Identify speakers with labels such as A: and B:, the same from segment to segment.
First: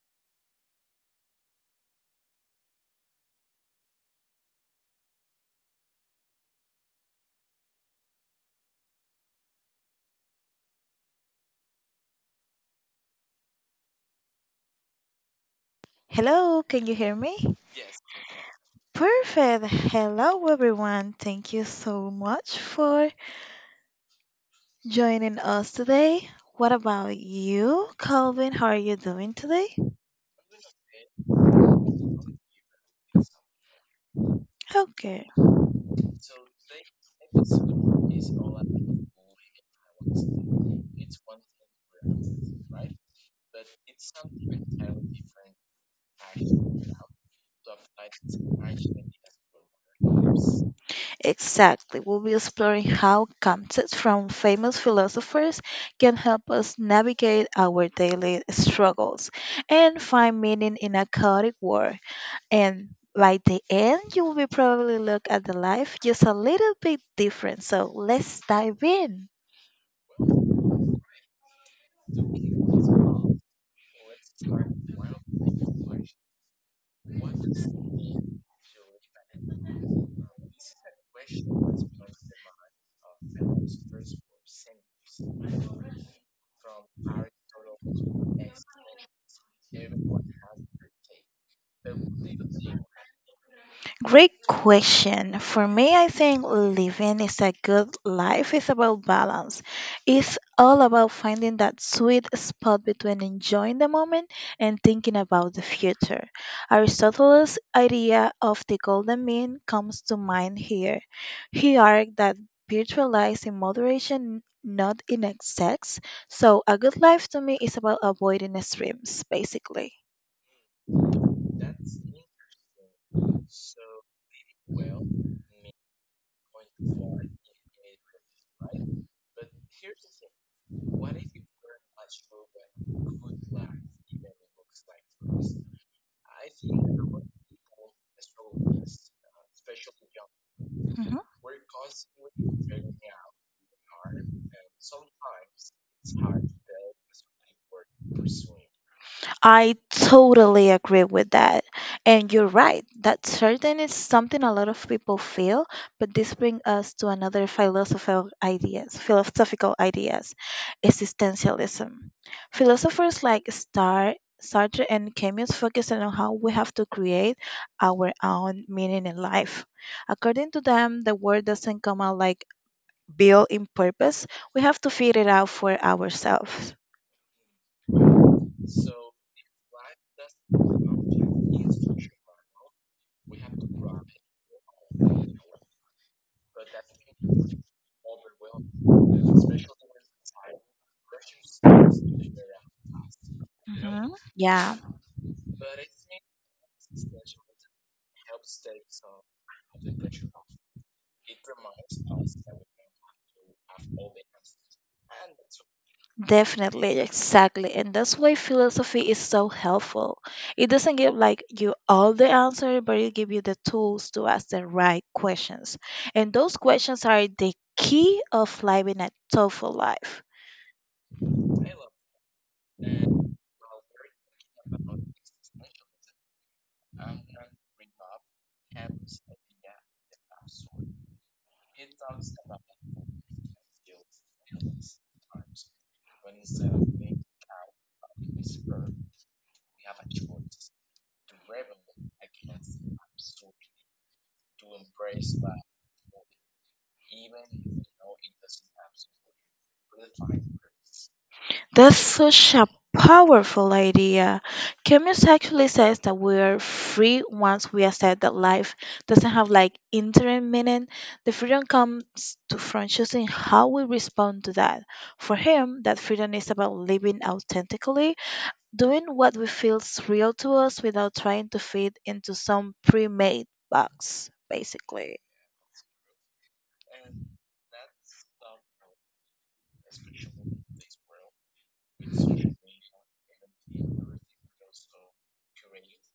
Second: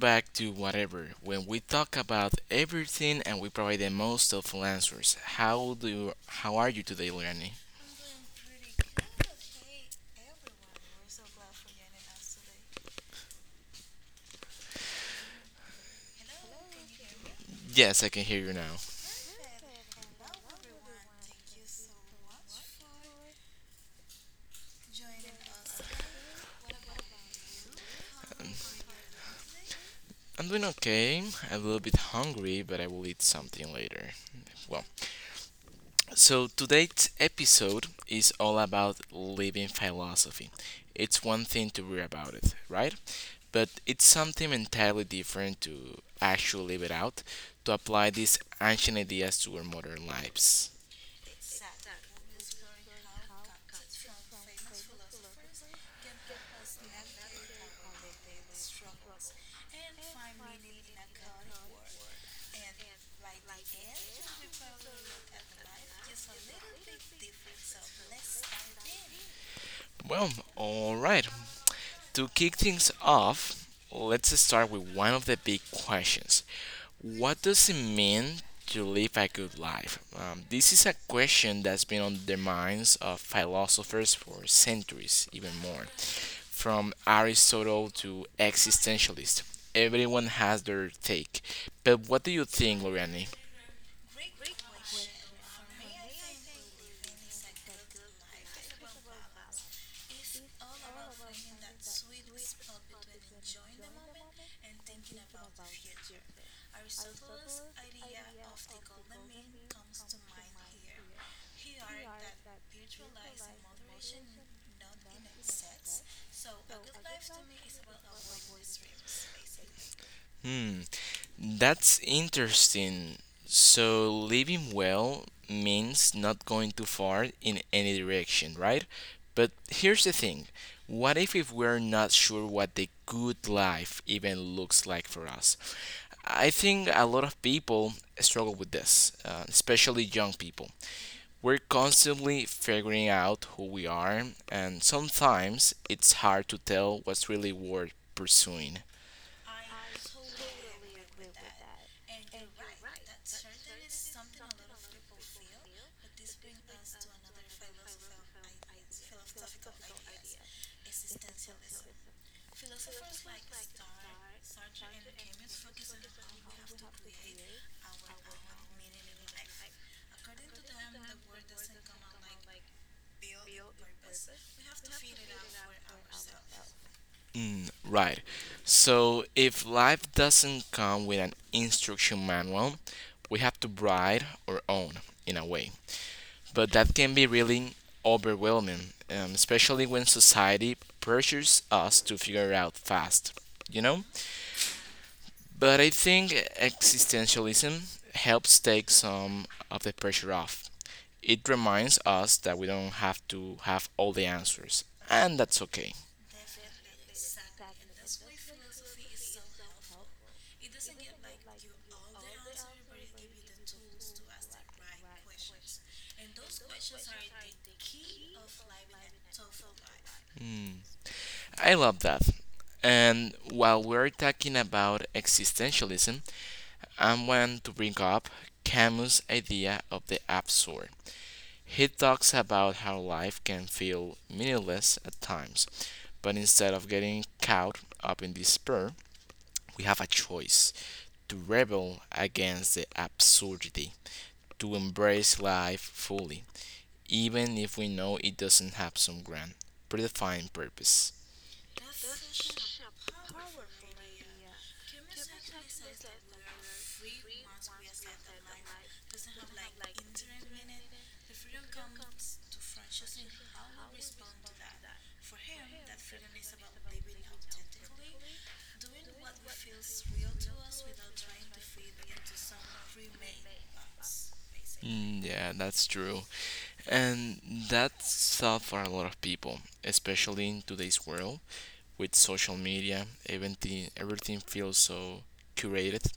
A: back to Whatever, when we talk about everything and we provide the most helpful answers. How are you today, Lenny?
B: Hello, can you hear me?
A: Yes, I can hear you now.
B: Perfect. Hello, everyone. Thank you so much for joining us today. What about you, Calvin? How are you doing today?
A: I'm doing okay. A little bit hungry, but I will eat something later. Well,
B: Okay,
A: so today's episode is all about living philosophy. It's one thing to read about it, right? But it's something entirely different to actually live it out, to apply these ancient ideas to our modern lives.
B: exactly, we'll be exploring how concepts from famous philosophers can help us navigate our daily struggles and find meaning in a chaotic world. And by the end, you will be probably look at the life just a little bit different. So let's dive in.
A: Well, alright, To kick things off, let's start with one of the big questions. What does it mean to live a good life? This is a question that's been on the minds of philosophers for centuries, even more. From Aristotle to existentialists, everyone has their take. But what do you think, Loriani?
B: Great question. For me, I think living is a good life is about balance. It's all about finding that sweet spot between enjoying the moment and thinking about the future. Aristotle's idea of the golden mean comes to mind here. He argued that virtue lies in moderation, not in excess. So a good life to me is about avoiding extremes, basically.
A: Hmm. That's interesting. So, living well means not going too far in any direction, right? But here's the thing, what if we're not sure what the good life even looks like for us? I think a lot of people struggle with this, especially young people.
B: Mm-hmm.
A: We're constantly figuring out who we are, and sometimes it's hard to tell what's really worth pursuing.
B: I totally agree with that. And you're right, that certain is something a lot of people feel, but this brings us to another philosophical ideas, existentialism. Philosophers like Star Sartre and Camus focus on how we have to create our own meaning in life. According to them, the world doesn't come out like built in purpose. We have to figure it out for ourselves.
A: Mm, right. So if life doesn't come with an instruction manual, we have to write our own in a way. But that can be really overwhelming, especially
B: Hmm.
A: when society pressures us to figure out fast, you know?
B: Yeah,
A: But I think existentialism helps take some of the pressure off. It reminds us that we don't have to have all the answers, and that's okay.
B: definitely, exactly. And that's why philosophy is so helpful. It doesn't give like you all the answer, but it gives you the tools to ask the right questions. And those questions are the key of living a thoughtful life.
A: I love that. And while we're talking about existentialism, I want to bring up Camus' idea of the absurd. He talks about how life can feel meaningless at times, but instead of getting caught up in despair, we have a choice to rebel against the absurdity, to embrace life fully, even if we know it doesn't have some grand, predefined purpose.
B: That's such a powerful idea. Camus actually says that we're free once we accept that life doesn't have like interim meaning. The freedom comes from choosing how we respond to that. For him, that freedom is about living authentically, doing what we feels real to us without trying to fit into some pre-made box, basically.
A: Mm, yeah, that's true. And that's tough for a lot of people, especially in today's world with social media. Everything feels so curated.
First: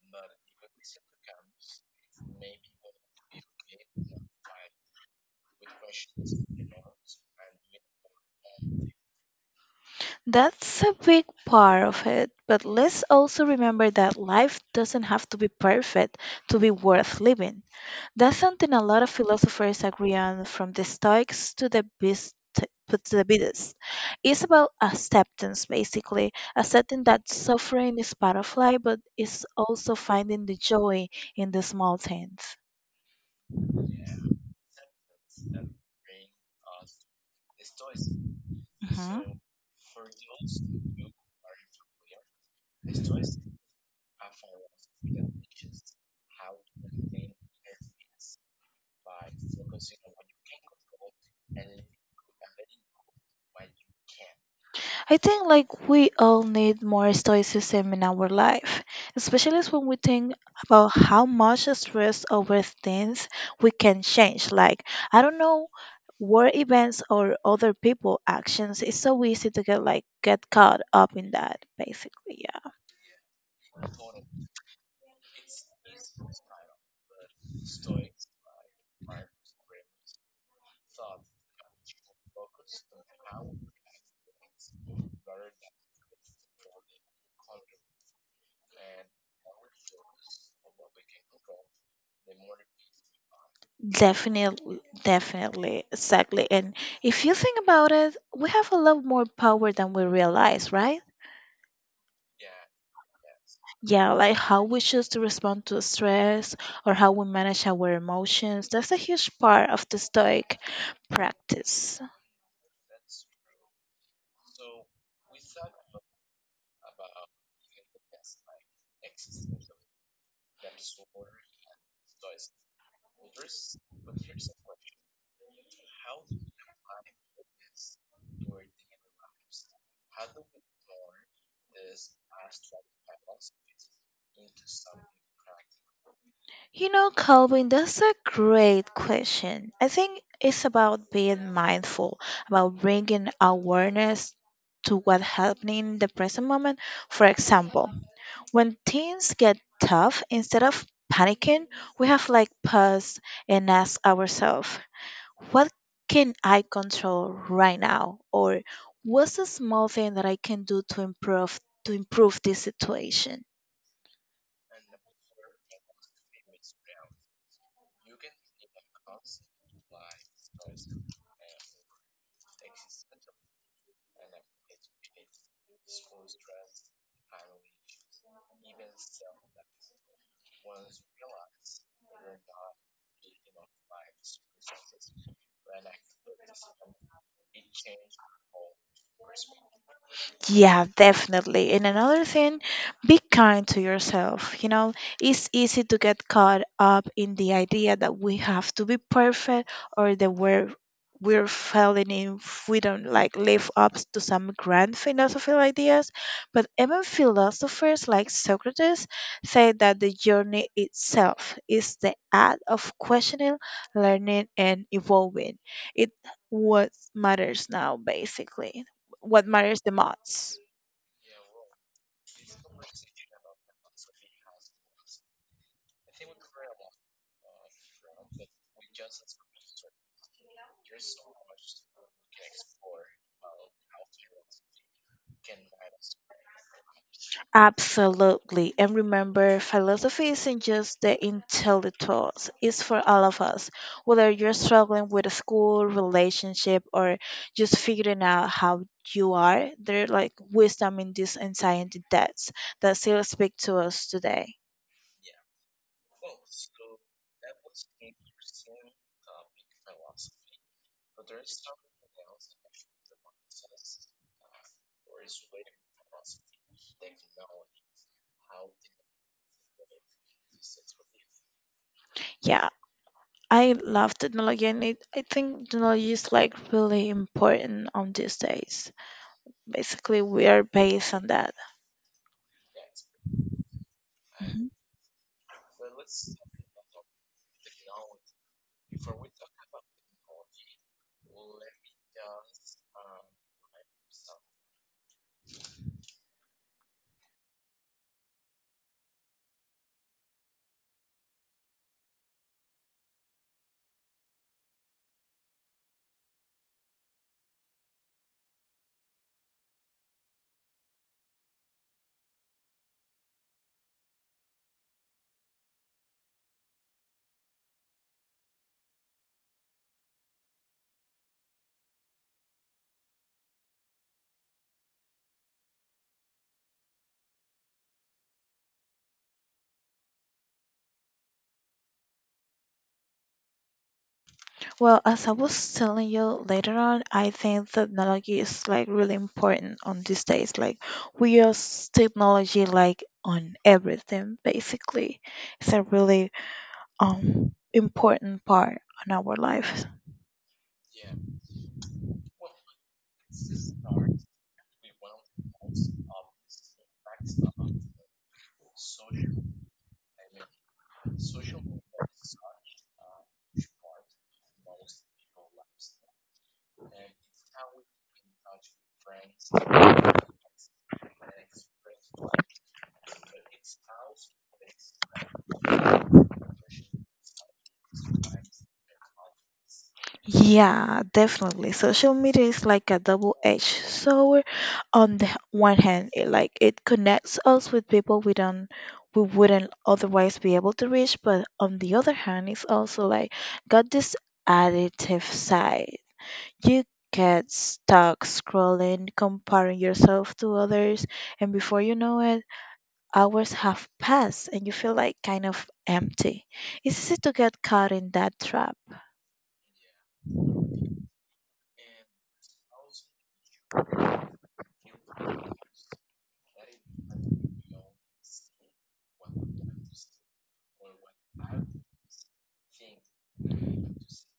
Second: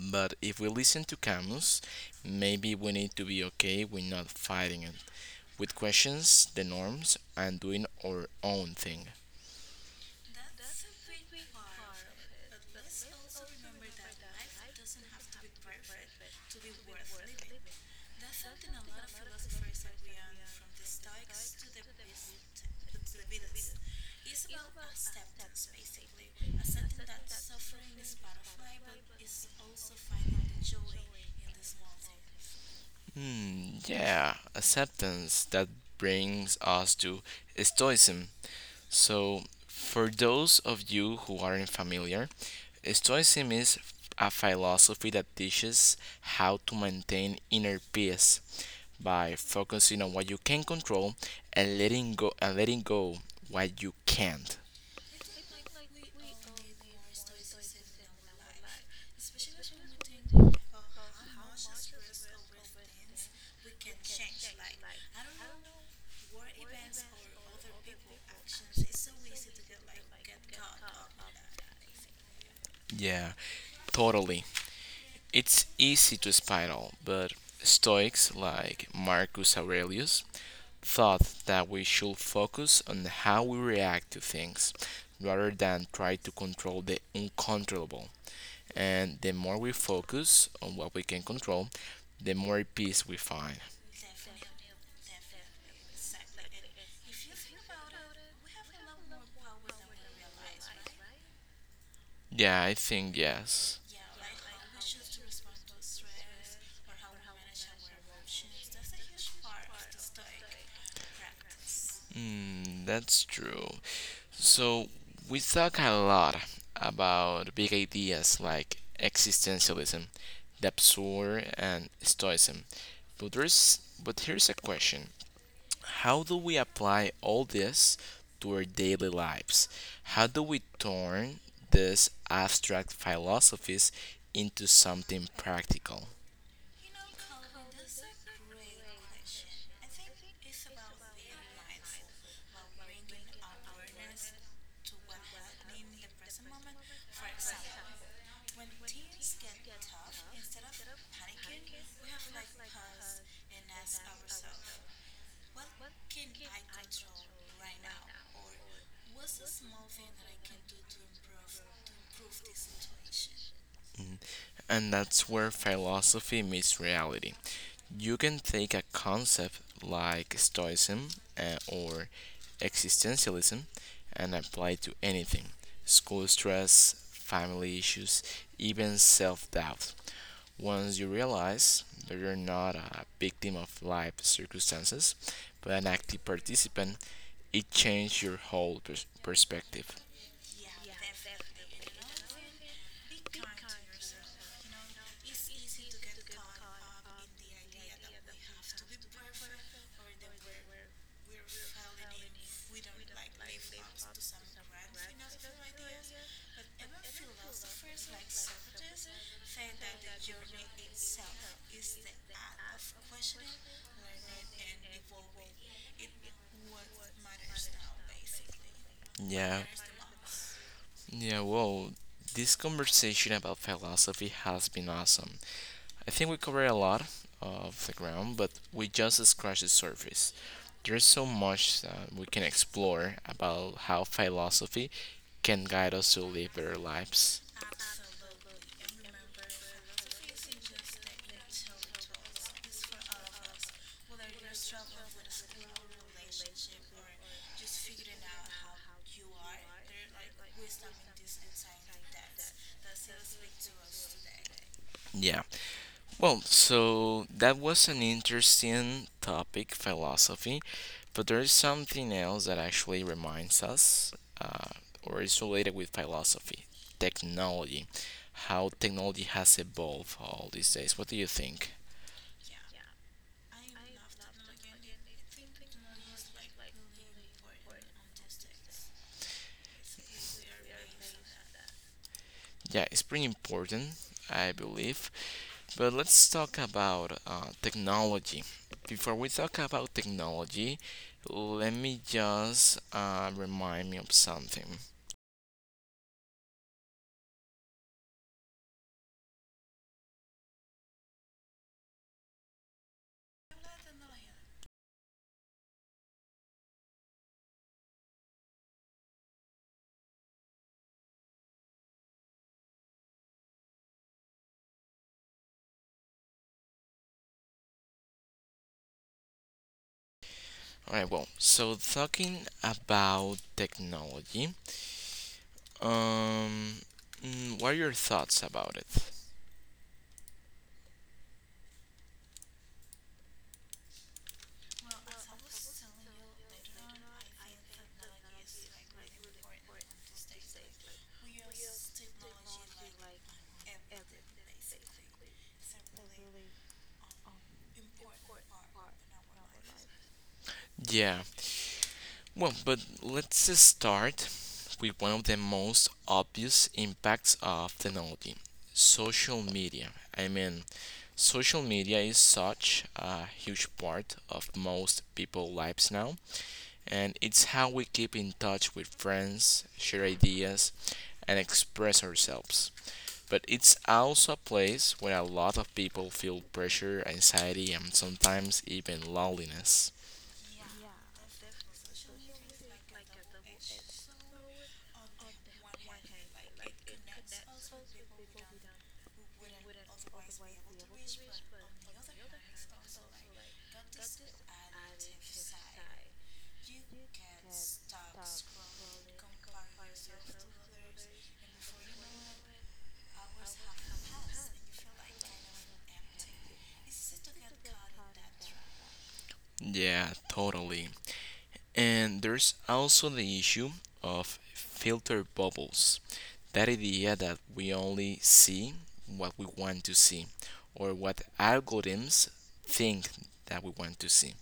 A: But if we listen to Camus, maybe we need to be okay with not fighting it, with questions, the norms, and doing our own thing.
B: That's a big part of it, but let's also remember that life doesn't have to be perfect to be worth living. That's something a lot of philosophers agree on, from the Stoics to the Buddhists. To the Buddhists. It's about acceptance, basically. Accepting that suffering is part of life, but it's also finding the joy in the small things.
A: Hmm, yeah, acceptance. That brings us to Stoicism.
B: Mhm.
A: So, for those of you who aren't familiar, Stoicism is a philosophy that teaches how to maintain inner peace by focusing on what you can control and letting go what you can't.
B: I think like we all need more stoicism in our life, especially when we think about how much stress over things we can change. Like I don't know, world events or other people actions. It's so easy to get caught up in that basically. Yeah.
A: Yeah, totally. It's easy to spiral, but Stoics like Marcus Aurelius thought that we should focus on how we react to things rather than try to control the uncontrollable. And the more we focus on what we can control, the more peace we find.
B: Definitely, exactly. And if you think about it, we have a lot more power than we realize, right?
A: Yeah, I think yes.
B: Yeah, like how we choose to respond to stress or how we manage our emotions. That's a huge part of the Stoic practice.
A: Mm, that's true. So, we talk a lot about big ideas like existentialism, the absurd, and stoicism. But here's a question, how do we apply all this to our daily lives? How do we turn these abstract philosophies into something practical?
B: You know, Calvin, that's a great question. I think it's about being mindful, about bringing awareness to what's happening in the present moment. For example, when things get tough, instead of panicking, we have like pause and ask ourselves, what can I control right now? Or what's a small thing that I can do to improve this situation?
A: Mm. And that's where philosophy meets reality. You can take a concept like Stoicism or existentialism and apply it to anything, school stress, family issues, even self doubt. Once you realize that you're not a victim of life circumstances, but an active participant, it changed your whole perspective.
B: Yeah, definitely. And another thing, be kind to yourself. You know, it's easy to get caught up in the idea that we have to be perfect or that we're failing if we don't like live up to some grand philosophical ideas. But even philosophers like Socrates say that the journey itself is the act of questioning, learning and evolving. It what matters now basically what
A: Yeah,
B: matters the most.
A: yeah, well, this conversation about philosophy has been awesome. I think we covered a lot of the ground, but we just scratched the surface. There's so much we can explore about how philosophy can guide us to live better lives.
B: Absolutely. And remember, philosophy isn't just the intellectuals, it's for all of us. Whether you're struggling with a school, relationship, or just figuring out how you are, there's like wisdom in these ancient debts that still speak to us today.
A: Yeah. Well, so that was an interesting topic, philosophy, but there is something else that actually reminds us uh, or is related with philosophy, technology, how technology has evolved all these days. What do you think?
B: Yeah, I love technology, I think technology is like really important on these days. Basically, we are based on that.
A: Yeah, it's pretty important, I
B: Mm-hmm.
A: believe. But let's talk about technology. Before we talk about technology, let me just remind me of something. All right, well, so talking about technology, um, what are your thoughts about it?
B: Well, as I was telling you later on, I think technology is like really important on these days. Like we use technology like on everything basically. It's a really important part on our life.
A: Yeah, well, but let's just start with one of the most obvious impacts of technology, social media. I mean, social media is such a huge part of most people's lives now, and it's how we keep in touch with friends, share ideas, and express ourselves. But it's also a place where a lot of people feel pressure, anxiety, and sometimes even loneliness.
B: Yeah, definitely. Social media is like a double-edged sword. On the one hand, it connects us with people we wouldn't otherwise be able to reach, but on the other hand, it's also like got this additive side. You get stuck scrolling, comparing yourself to others, and before you know it, hours have passed and you feel like kind of empty. It's easy to get caught in that trap.
A: Yeah, totally. And there's also the issue of filter bubbles. That idea that we only see what we want to see or what algorithms think that we want to see.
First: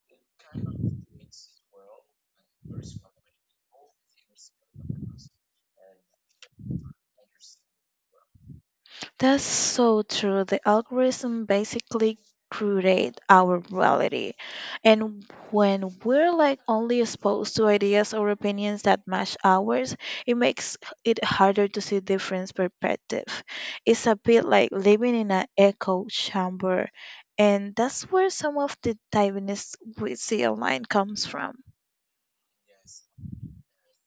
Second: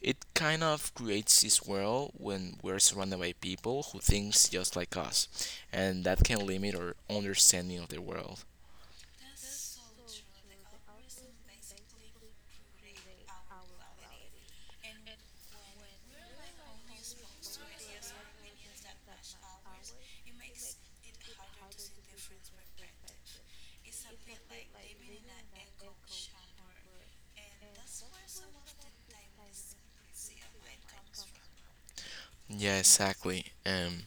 A: It kind of creates this world when we're surrounded by people who thinks just like us, and that can limit our understanding of the world.
B: That's so true. The algorithm basically curate our reality. And when we're like only exposed to ideas or opinions that match ours, it makes it harder to see different perspective. It's a bit like living in an echo chamber. And that's where some of the tightness we see online comes from.
A: Yeah, exactly.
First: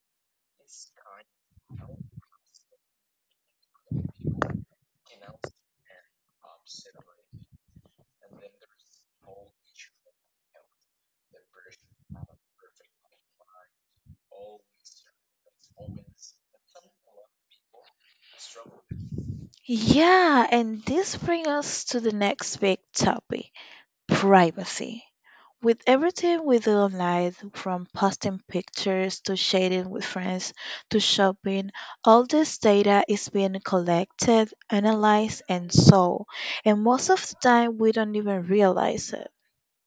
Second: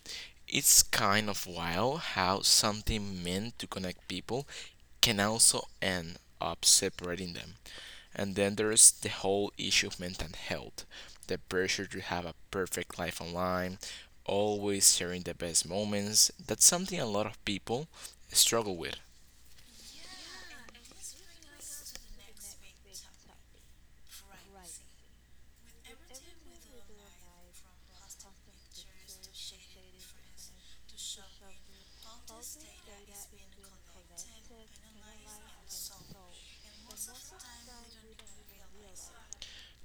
A: It's kind of wild how something meant to connect people can also end up separating them. And then there's the whole issue of mental health, the pressure to have a perfect life online, always sharing the best moments. That's something a lot of people struggle with.
B: Yeah, and this brings us to the next big topic, privacy. With everything we do online, from posting pictures to sharing with friends to shopping, all this data is being collected, analyzed, and sold. And most of the time, we don't even realize it.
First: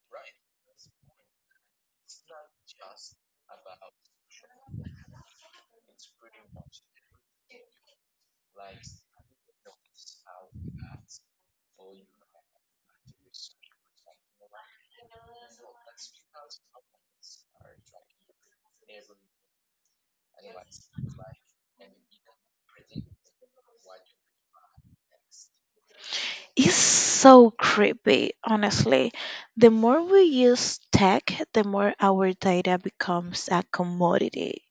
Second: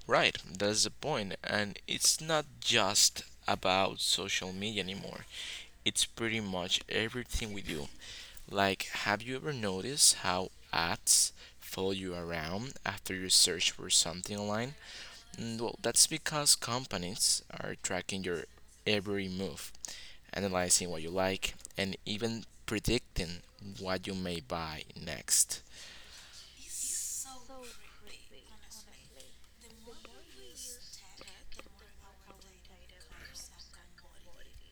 A: Right, that's the point. And it's not just about social media anymore. It's pretty much everything we do. Like, have you ever noticed how ads follow you around after you search for something online? Mm. Well, that's because companies are tracking your every move, analyzing what you like, and even predicting what you may buy next.
B: It's so creepy, honestly. The more we use tech, the more our data becomes a commodity.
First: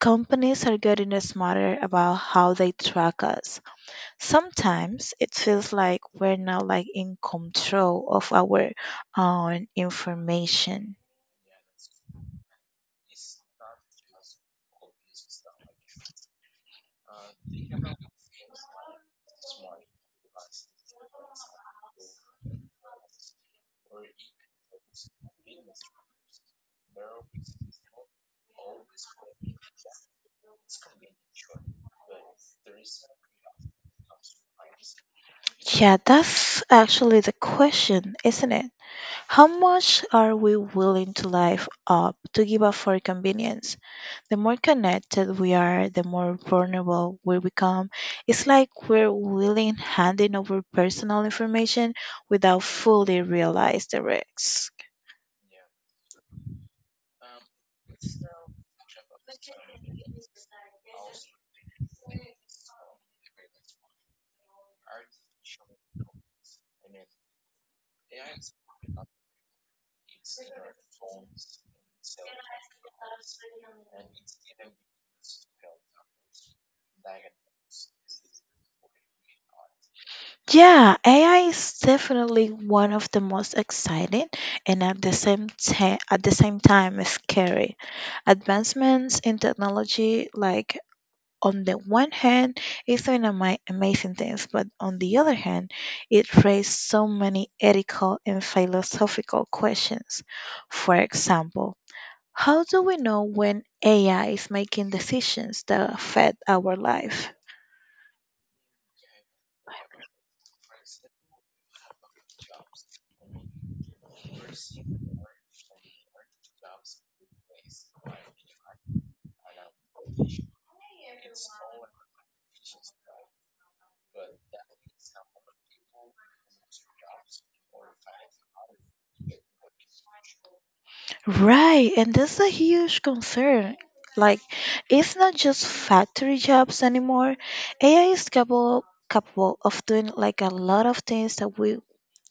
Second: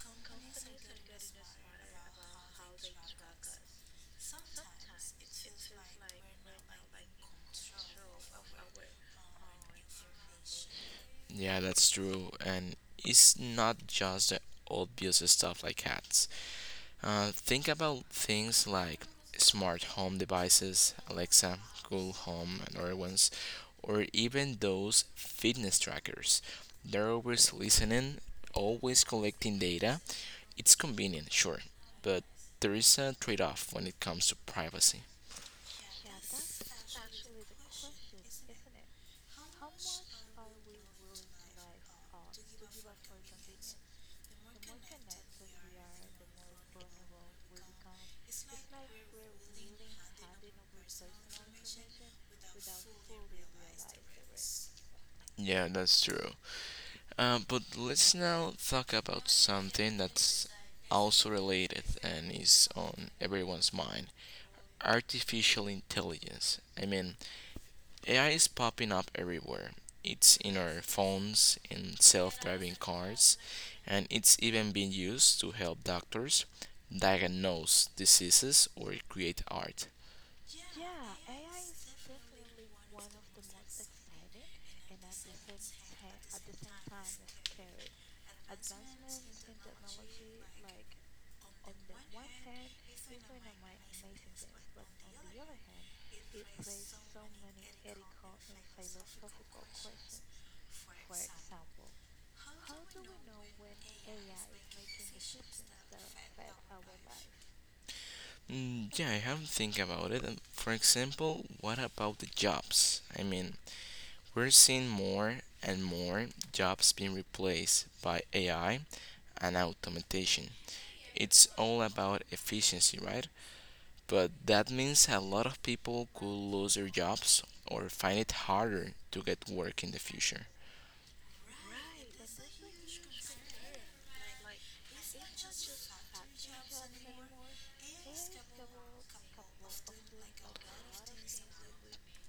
B: Companies are getting smarter about how they track us. Sometimes it feels like we're not like in control of our own information.
A: Yeah, that's true. And it's not just the obvious stuff like cats. Think about things like smart home devices, Alexa, Google Home, and other ones, or even those fitness trackers. They're always listening, always collecting data. It's convenient, sure, but there is a trade off when it comes to privacy.
B: Yeah, that's actually the question, isn't it? How much are we willing to live up to give up for convenience? The more connected we are, the more vulnerable we become. It's like we're willing handing over personal information without fully realize the risks.
A: Yeah, that's true. But let's now talk about something that's also related and is on everyone's mind, artificial intelligence. I mean, AI is popping up everywhere. It's in our phones, in self driving cars, and it's even being used to help doctors diagnose diseases or create art.
B: Yeah, AI is definitely one of the most exciting and at the same time scary advancements in technology like on the one hand, it's an amazing thing, but on the other hand, it raised so many ethical and philosophical questions. For example, how do we know when AI is making decisions that affect our life?
A: Mm, yeah, I haven't think about it. For example, what about the jobs? I mean, we're seeing more and more jobs being replaced by AI and automation. It's all about efficiency, right? But that means a lot of people could lose their jobs or find it harder to get work in the future.
B: Right, and that's a huge concern. Like, it's not just factory jobs anymore. AI is capable of doing like a lot of things that we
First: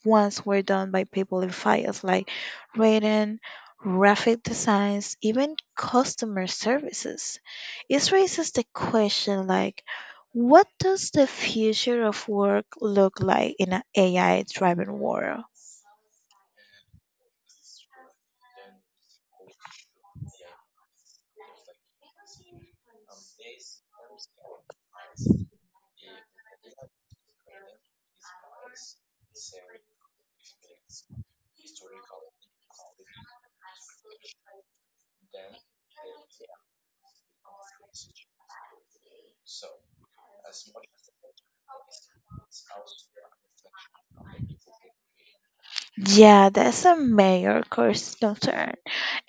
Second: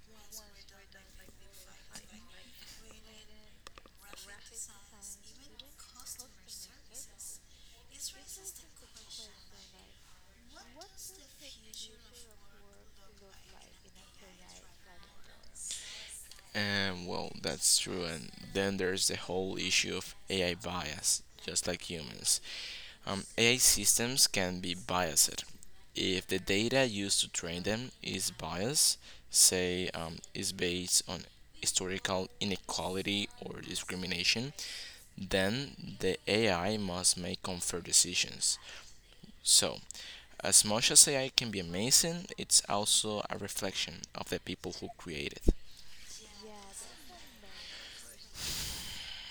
B: once were done by people in fields like writing, graphic designs, even customer services. It raises the question like, what does the future of work look like in an AI driven world?
A: And well, that's true. And then there's the whole issue of AI bias, just like humans. AI systems can be biased. If the data used to train them is biased, say is based on historical inequality or discrimination, then the AI must make unfair decisions. So, as much as AI can be amazing, it's also a reflection of the people who create it.
B: Yeah, that's a major course concern.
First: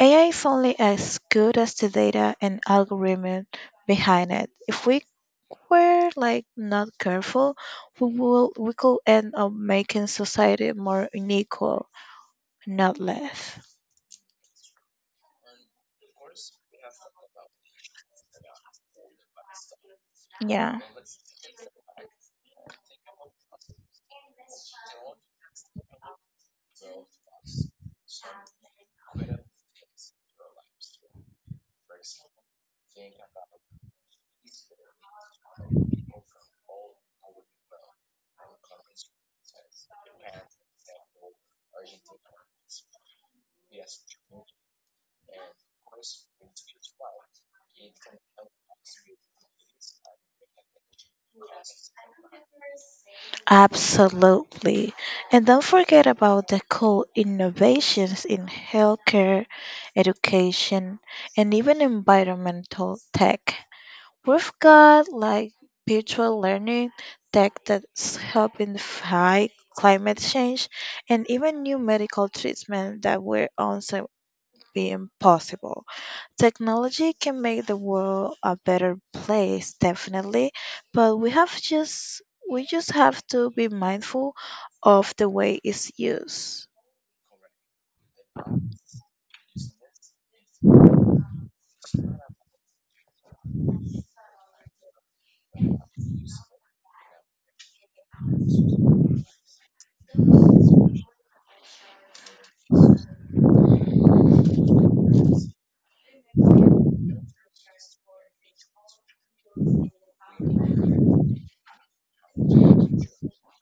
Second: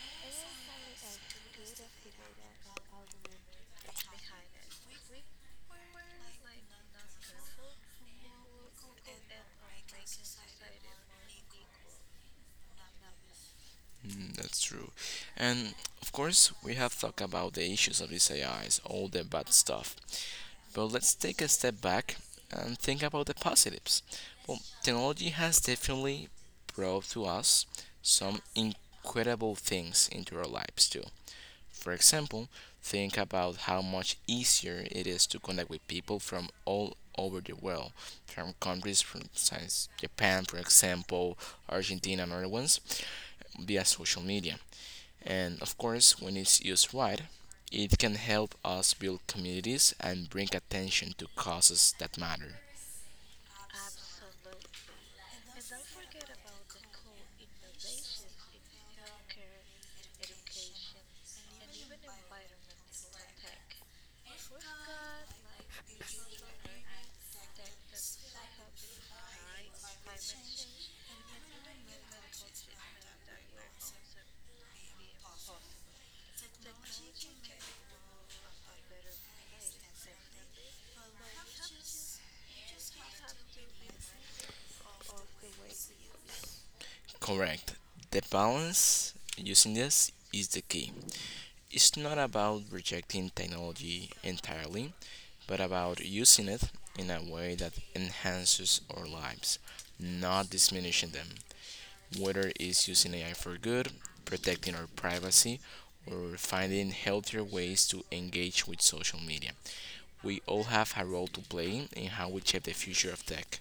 B: AI is only as good as the data and algorithm behind it. If we were like not careful, we could end up making society more unequal, not less.
A: Mm, that's true. And of course, we have talked about the issues of these AIs, all the bad stuff.
B: Yeah.
A: But let's take a step back and think about the positives. Well, technology has definitely brought to us some incredible things into our lives too. For example, think about how much easier it is to connect with people from all over the world, from countries from since Japan, for example, Argentina, and other ones, via social media. And of course, when it's used right, it can help us build communities and bring attention to causes that matter.
B: Absolutely. And don't forget about the cool innovations in healthcare, education, and even environmental tech. We've got like virtual learning tech that's helping fight climate change and even new medical treatment that were on so the impossible. Technology can make the world a better place, definitely, but we just have to be mindful of the way it's used.
A: Correct. The balance using this is the key. It's not about rejecting technology entirely, but about using it in a way that enhances our lives, not diminishing them. Whether it's using AI for good, protecting our privacy, or finding healthier ways to engage with social media, we all have a role to play in how we shape the future of tech.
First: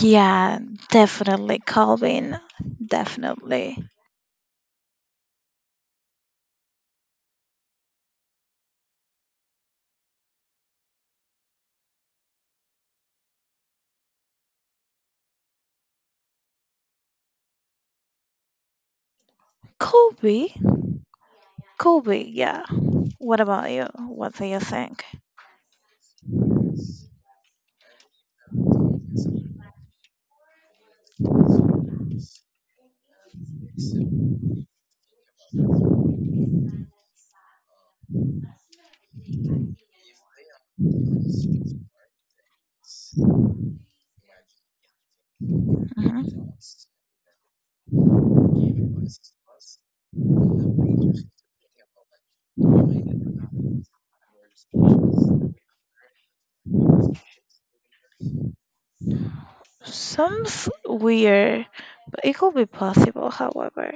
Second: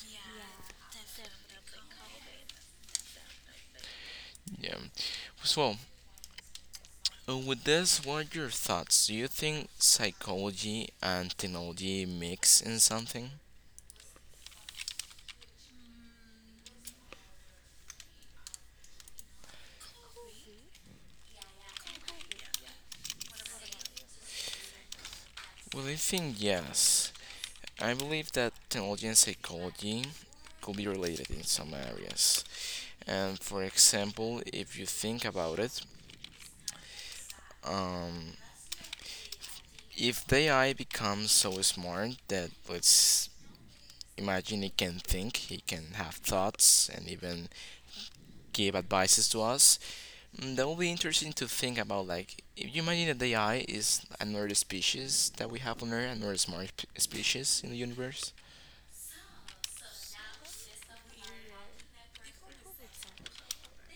B: Yeah, definitely, Colvin. Definitely.
A: Yeah. So, with this, what are your thoughts? Do you think psychology and technology mix in something?
B: Colby? Colby, yeah. What about you? What do you think?
A: Well, I think yes. I believe that technology and psychology could be related in some areas. And for example, if you think about it, um, if the AI becomes so smart that, let's imagine, it can think, it can have
B: Mhm.
A: thoughts, and even give advices to us, mm, that will be interesting to think about. Like, if you imagine that AI is another species that we have on Earth, another smart species in the universe,
B: Sounds weird, but it could be possible, however.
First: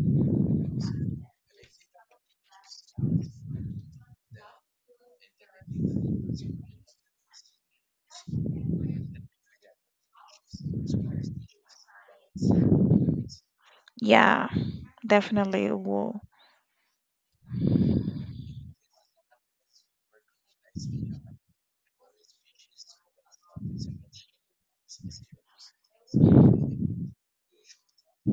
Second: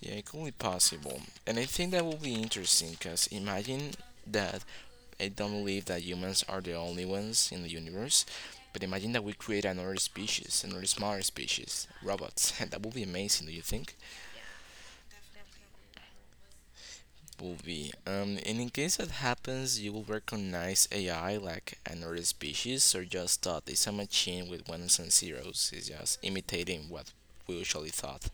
A: yeah, it could be possible. And I think that will be interesting because imagine that, I don't believe that humans are the only ones in the universe. But imagine that we create another species, another smaller species, robots. And that would be amazing, do you think?
B: Yeah, definitely it will.
A: Will be. And in case that happens, you will recognize AI like another species, or just thought it's a machine with ones and zeros. It's just imitating what we usually thought.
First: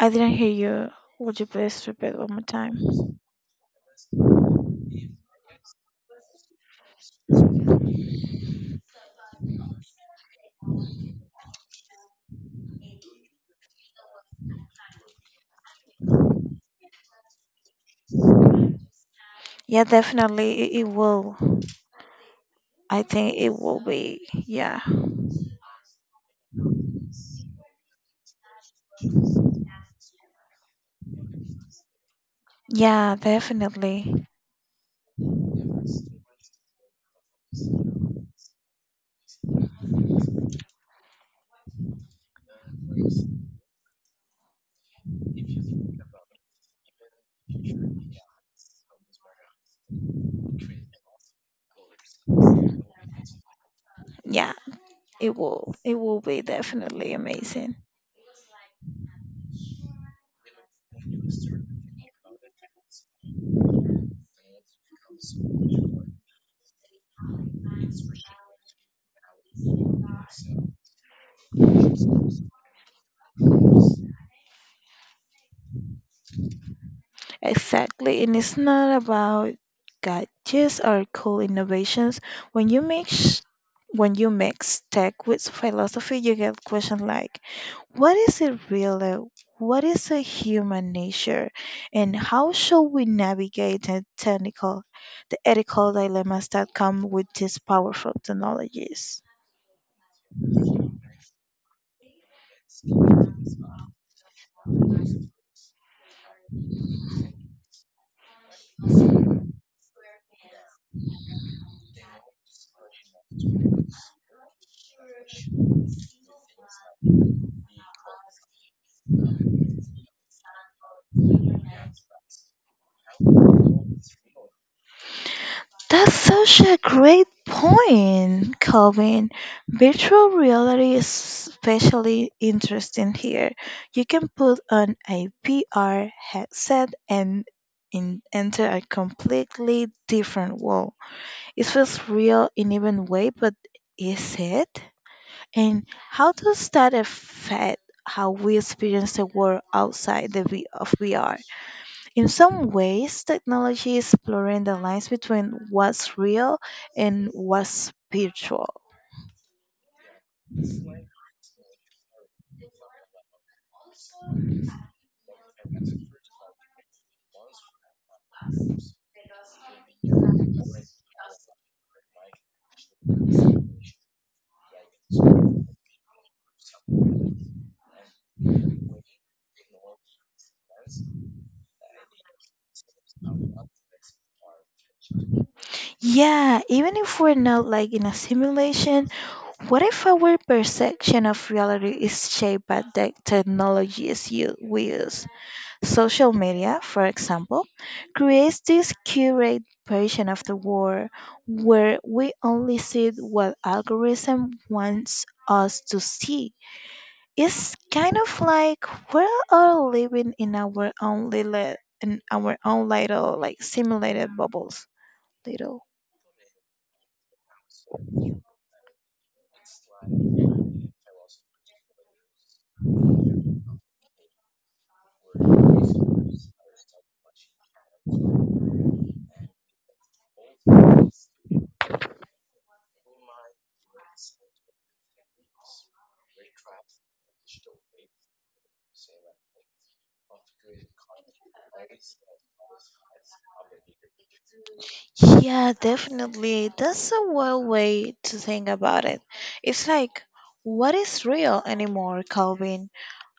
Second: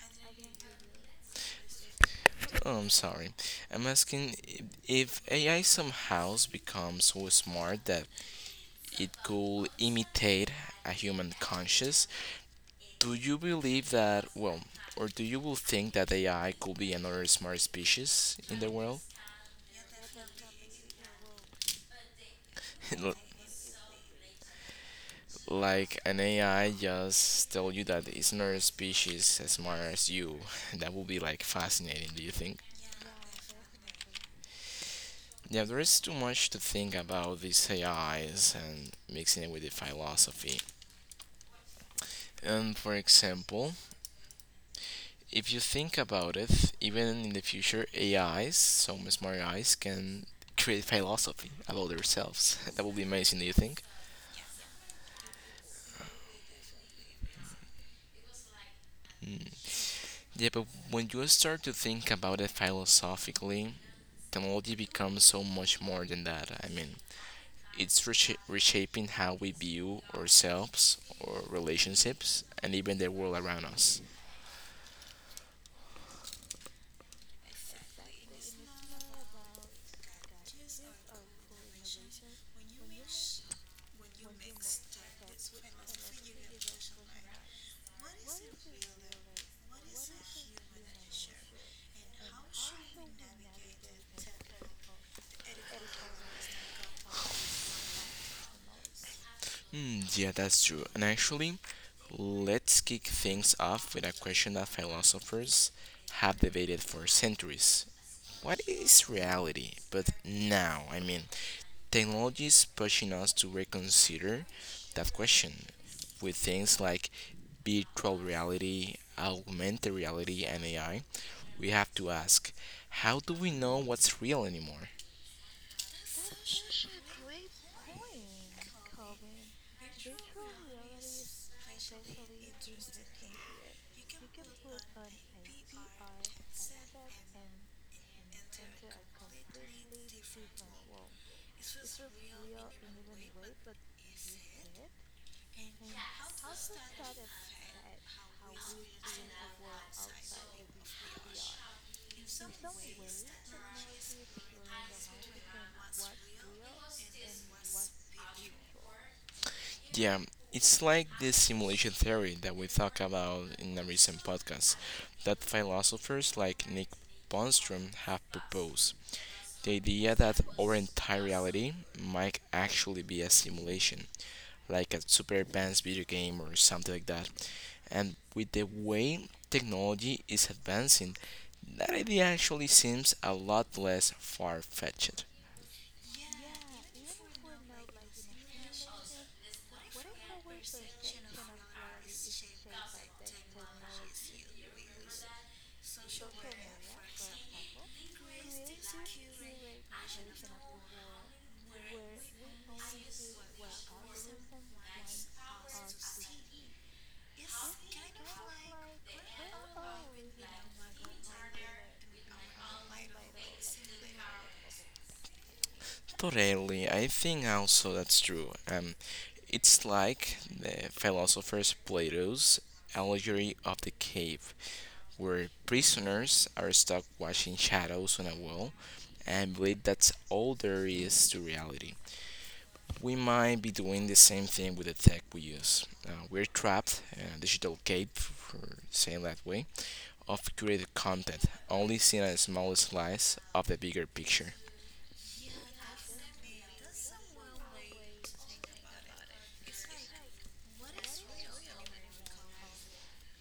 B: I didn't hear you. Would you please repeat one more time?
A: Oh, I'm sorry. I'm asking if AI somehow becomes so smart that it could imitate a human conscious. Do you believe that? Well, or do you will think that AI could be another smart species in the world?
B: Yeah, definitely it will. I think it will be. Yeah.
A: Like an AI just tell you that it's not a species as smart as you. That would be like fascinating, do you think?
B: Yeah, definitely.
A: Yeah, there is too much to think about these AIs and mixing it with the philosophy. And for example, if you think about it, even in the future, AIs, some smart AIs, can create philosophy about themselves. That would be amazing, do you think?
B: Yeah, it will. It will be definitely amazing.
A: Mm. Yeah, but when you start to think about it philosophically, technology becomes so much more than that. I mean, reshaping how we view ourselves, our relationships, and even the world around us.
B: Exactly, and it's not about gadgets or cool innovations. When you mix when you mix tech with philosophy, you get questions like, what is it really? What is a human nature? And how should we navigate the technical, the ethical dilemmas that come with these powerful technologies?
A: Hmm, yeah, that's true. And actually, let's kick things off with a question that philosophers have debated for centuries. What is reality? But now, I mean, technology is pushing us to reconsider that question with things like virtual reality, augmented reality, and AI. We have to ask, how do we know what's real anymore?
B: That's such a great point, Calvin. Virtual reality is especially interesting here. You can put on a VR headset and enter a completely different world. It feels real in even way, but is it? And how does that affect how we experience the world outside the v- of VR? In some ways, technology is blurring the lines between what's real and what's virtual.
A: Yeah, it's like this simulation theory that we talked about in a recent podcast, that philosophers like Nick Bostrom have proposed. The idea that our entire reality might actually be a simulation, like a super advanced video game or something like that. And with the way technology is advancing, that idea actually seems a lot less far fetched.
B: Yeah, even if we're not like in a simulation, what if our perception of reality is shaped by the technologies we use? Social media, for example, creates this curated version of the world where we only see what algorithm wants us to see. It's kind of like we're all living in our own little like simulated bubbles. Little.
A: Totally, I think also that's true. It's like the philosopher's Plato's allegory of the cave, where prisoners are stuck watching shadows on a wall and believe that's all there is to reality. We might be doing the same thing with the tech we use. We're trapped in a digital cave, for saying that way, of created content, only seeing a small slice of the bigger picture.
B: Yeah, definitely. That's a well way to think about it. It's like what is real anymore, Calvin?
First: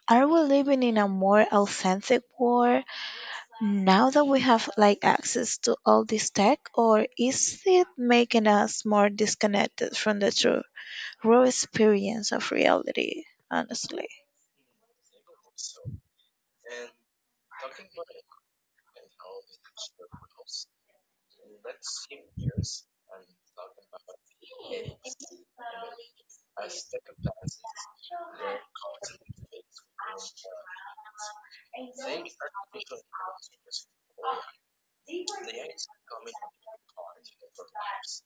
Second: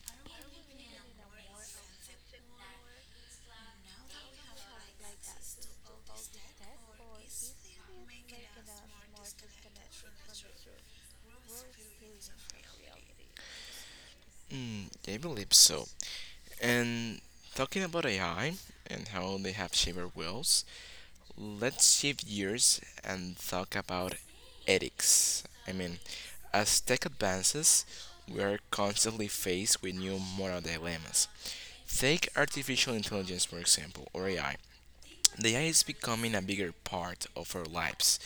B: Are we living in a more authentic world now that we have like access to all this tech or is it making us more disconnected from the truth? Raw experience of reality, honestly.
A: Mm, I believe so. And talking about AI and how they have shaped our worlds, let's shift gears and talk about ethics. I mean, as tech advances, we are constantly faced with new moral dilemmas. Take artificial intelligence, for example, or AI. The AI is becoming a bigger part of our lives,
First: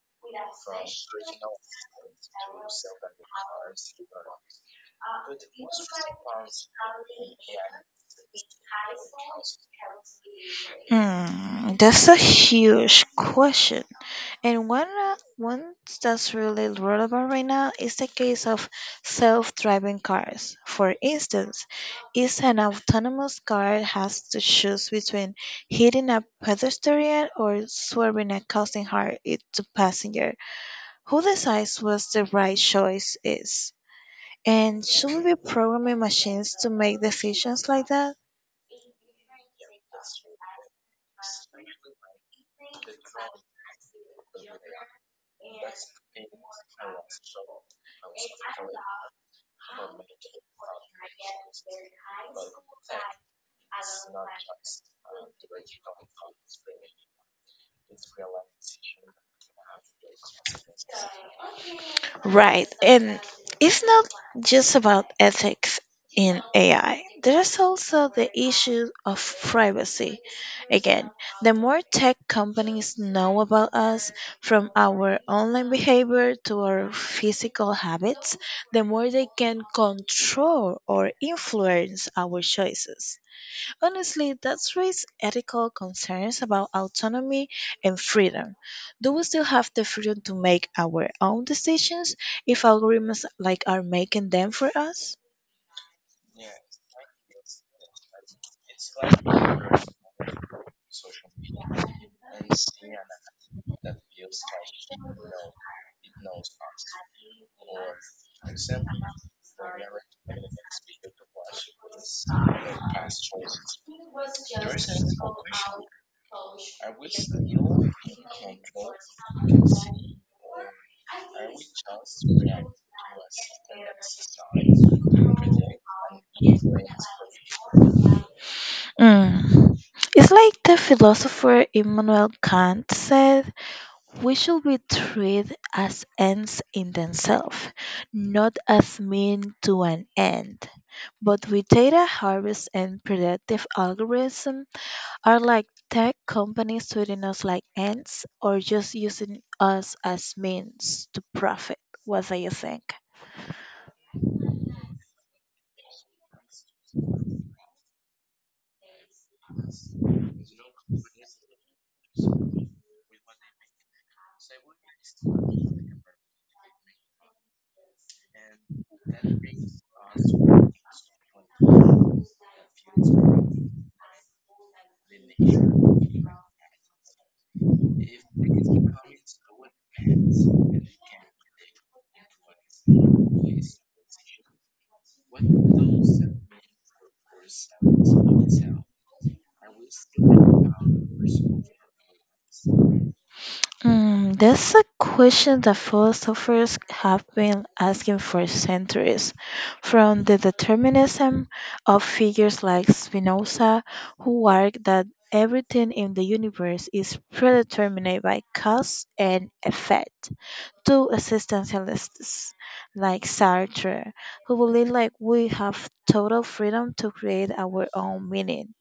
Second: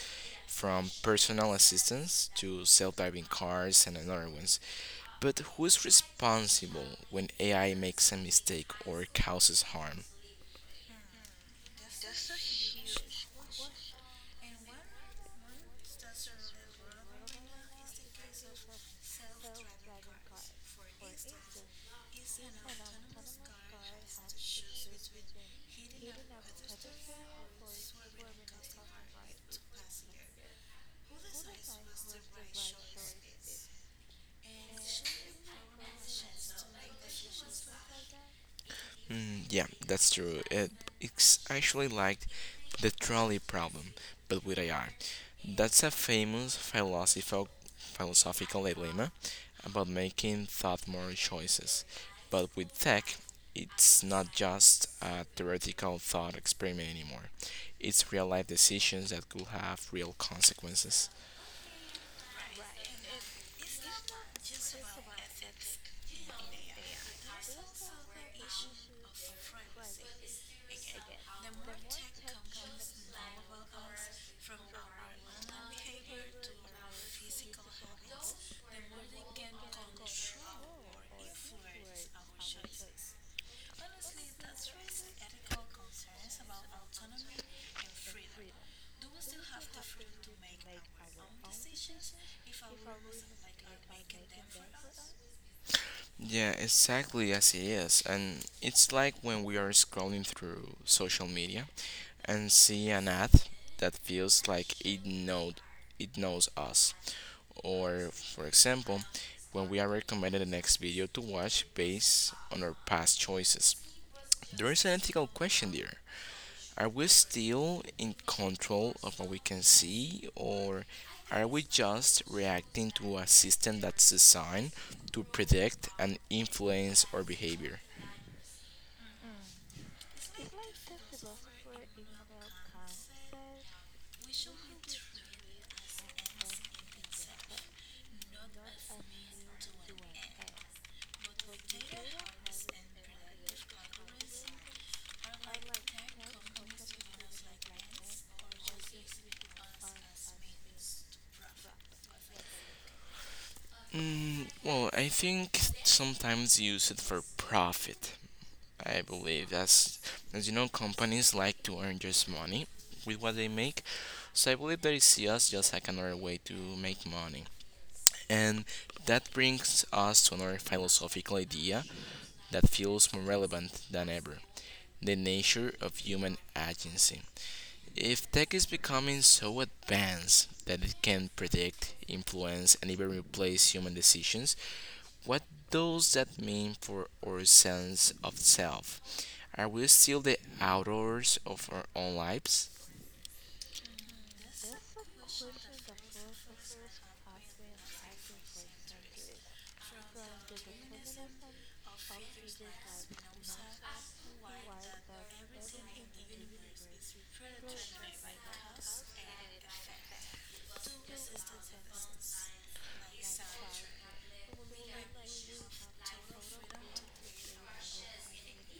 A: from personal assistants to self driving cars and other ones. But who is responsible when AI makes a mistake or causes harm?
B: Hmm, that's a huge question. And one that's really relevant right now is the case of self driving cars. For instance, if an autonomous car has to choose between hitting a pedestrian or swerving and causing harm it to passenger, who decides what the right choice is? And should we be programming machines to make decisions like that?
A: Mm, yeah, that's true. It's actually like the trolley problem, but with AI. That's a famous philosophical dilemma about making thought more choices. But with tech, it's not just a theoretical thought experiment anymore. It's real life decisions that could have real consequences.
B: Right. And it's not just about ethics in AI. There's also the issue of privacy. Again, the more tech companies know about us, from our online behavior to our physical habits, the more they can control or influence our choices. Honestly, that's raised ethical concerns about autonomy and freedom. Do we still have the freedom to make our own decisions if algorithms like are making them for us?
A: Yeah, exactly as it is. And it's like when we are scrolling through social media and see an ad that feels like it knows us. Or for example, when we are recommended the next video to watch based on our past choices. There is an ethical question there. Are we still in control of what we can see, or are we just reacting to a system that's designed to predict and influence our behavior?
B: Mm. It's like the philosopher Immanuel Kant said, we should be treated as ends in themselves, not as means to an end. But with data harvest and predictive algorithms, are like tech companies treating us like ants or just using us as means to profit? What do you think?
A: Mm, well, I think sometimes use it for profit. I believe that's, as you know, companies like to earn just money with what they make. So I believe they see us just like another way to make money. And that brings us to another philosophical idea that feels more relevant than ever, the nature of human agency. If tech is becoming so advanced that it can predict, influence, and even replace human decisions, what does that mean for our sense of self? Are we still the authors of our own lives?
B: Mm, that's a question that philosophers have been asking for centuries, from the determinism of figures like Spinoza, who argued that everything in the universe is predetermined by cause and effect, to existentialists like Sartre, who believe like we have total freedom to create our own meaning.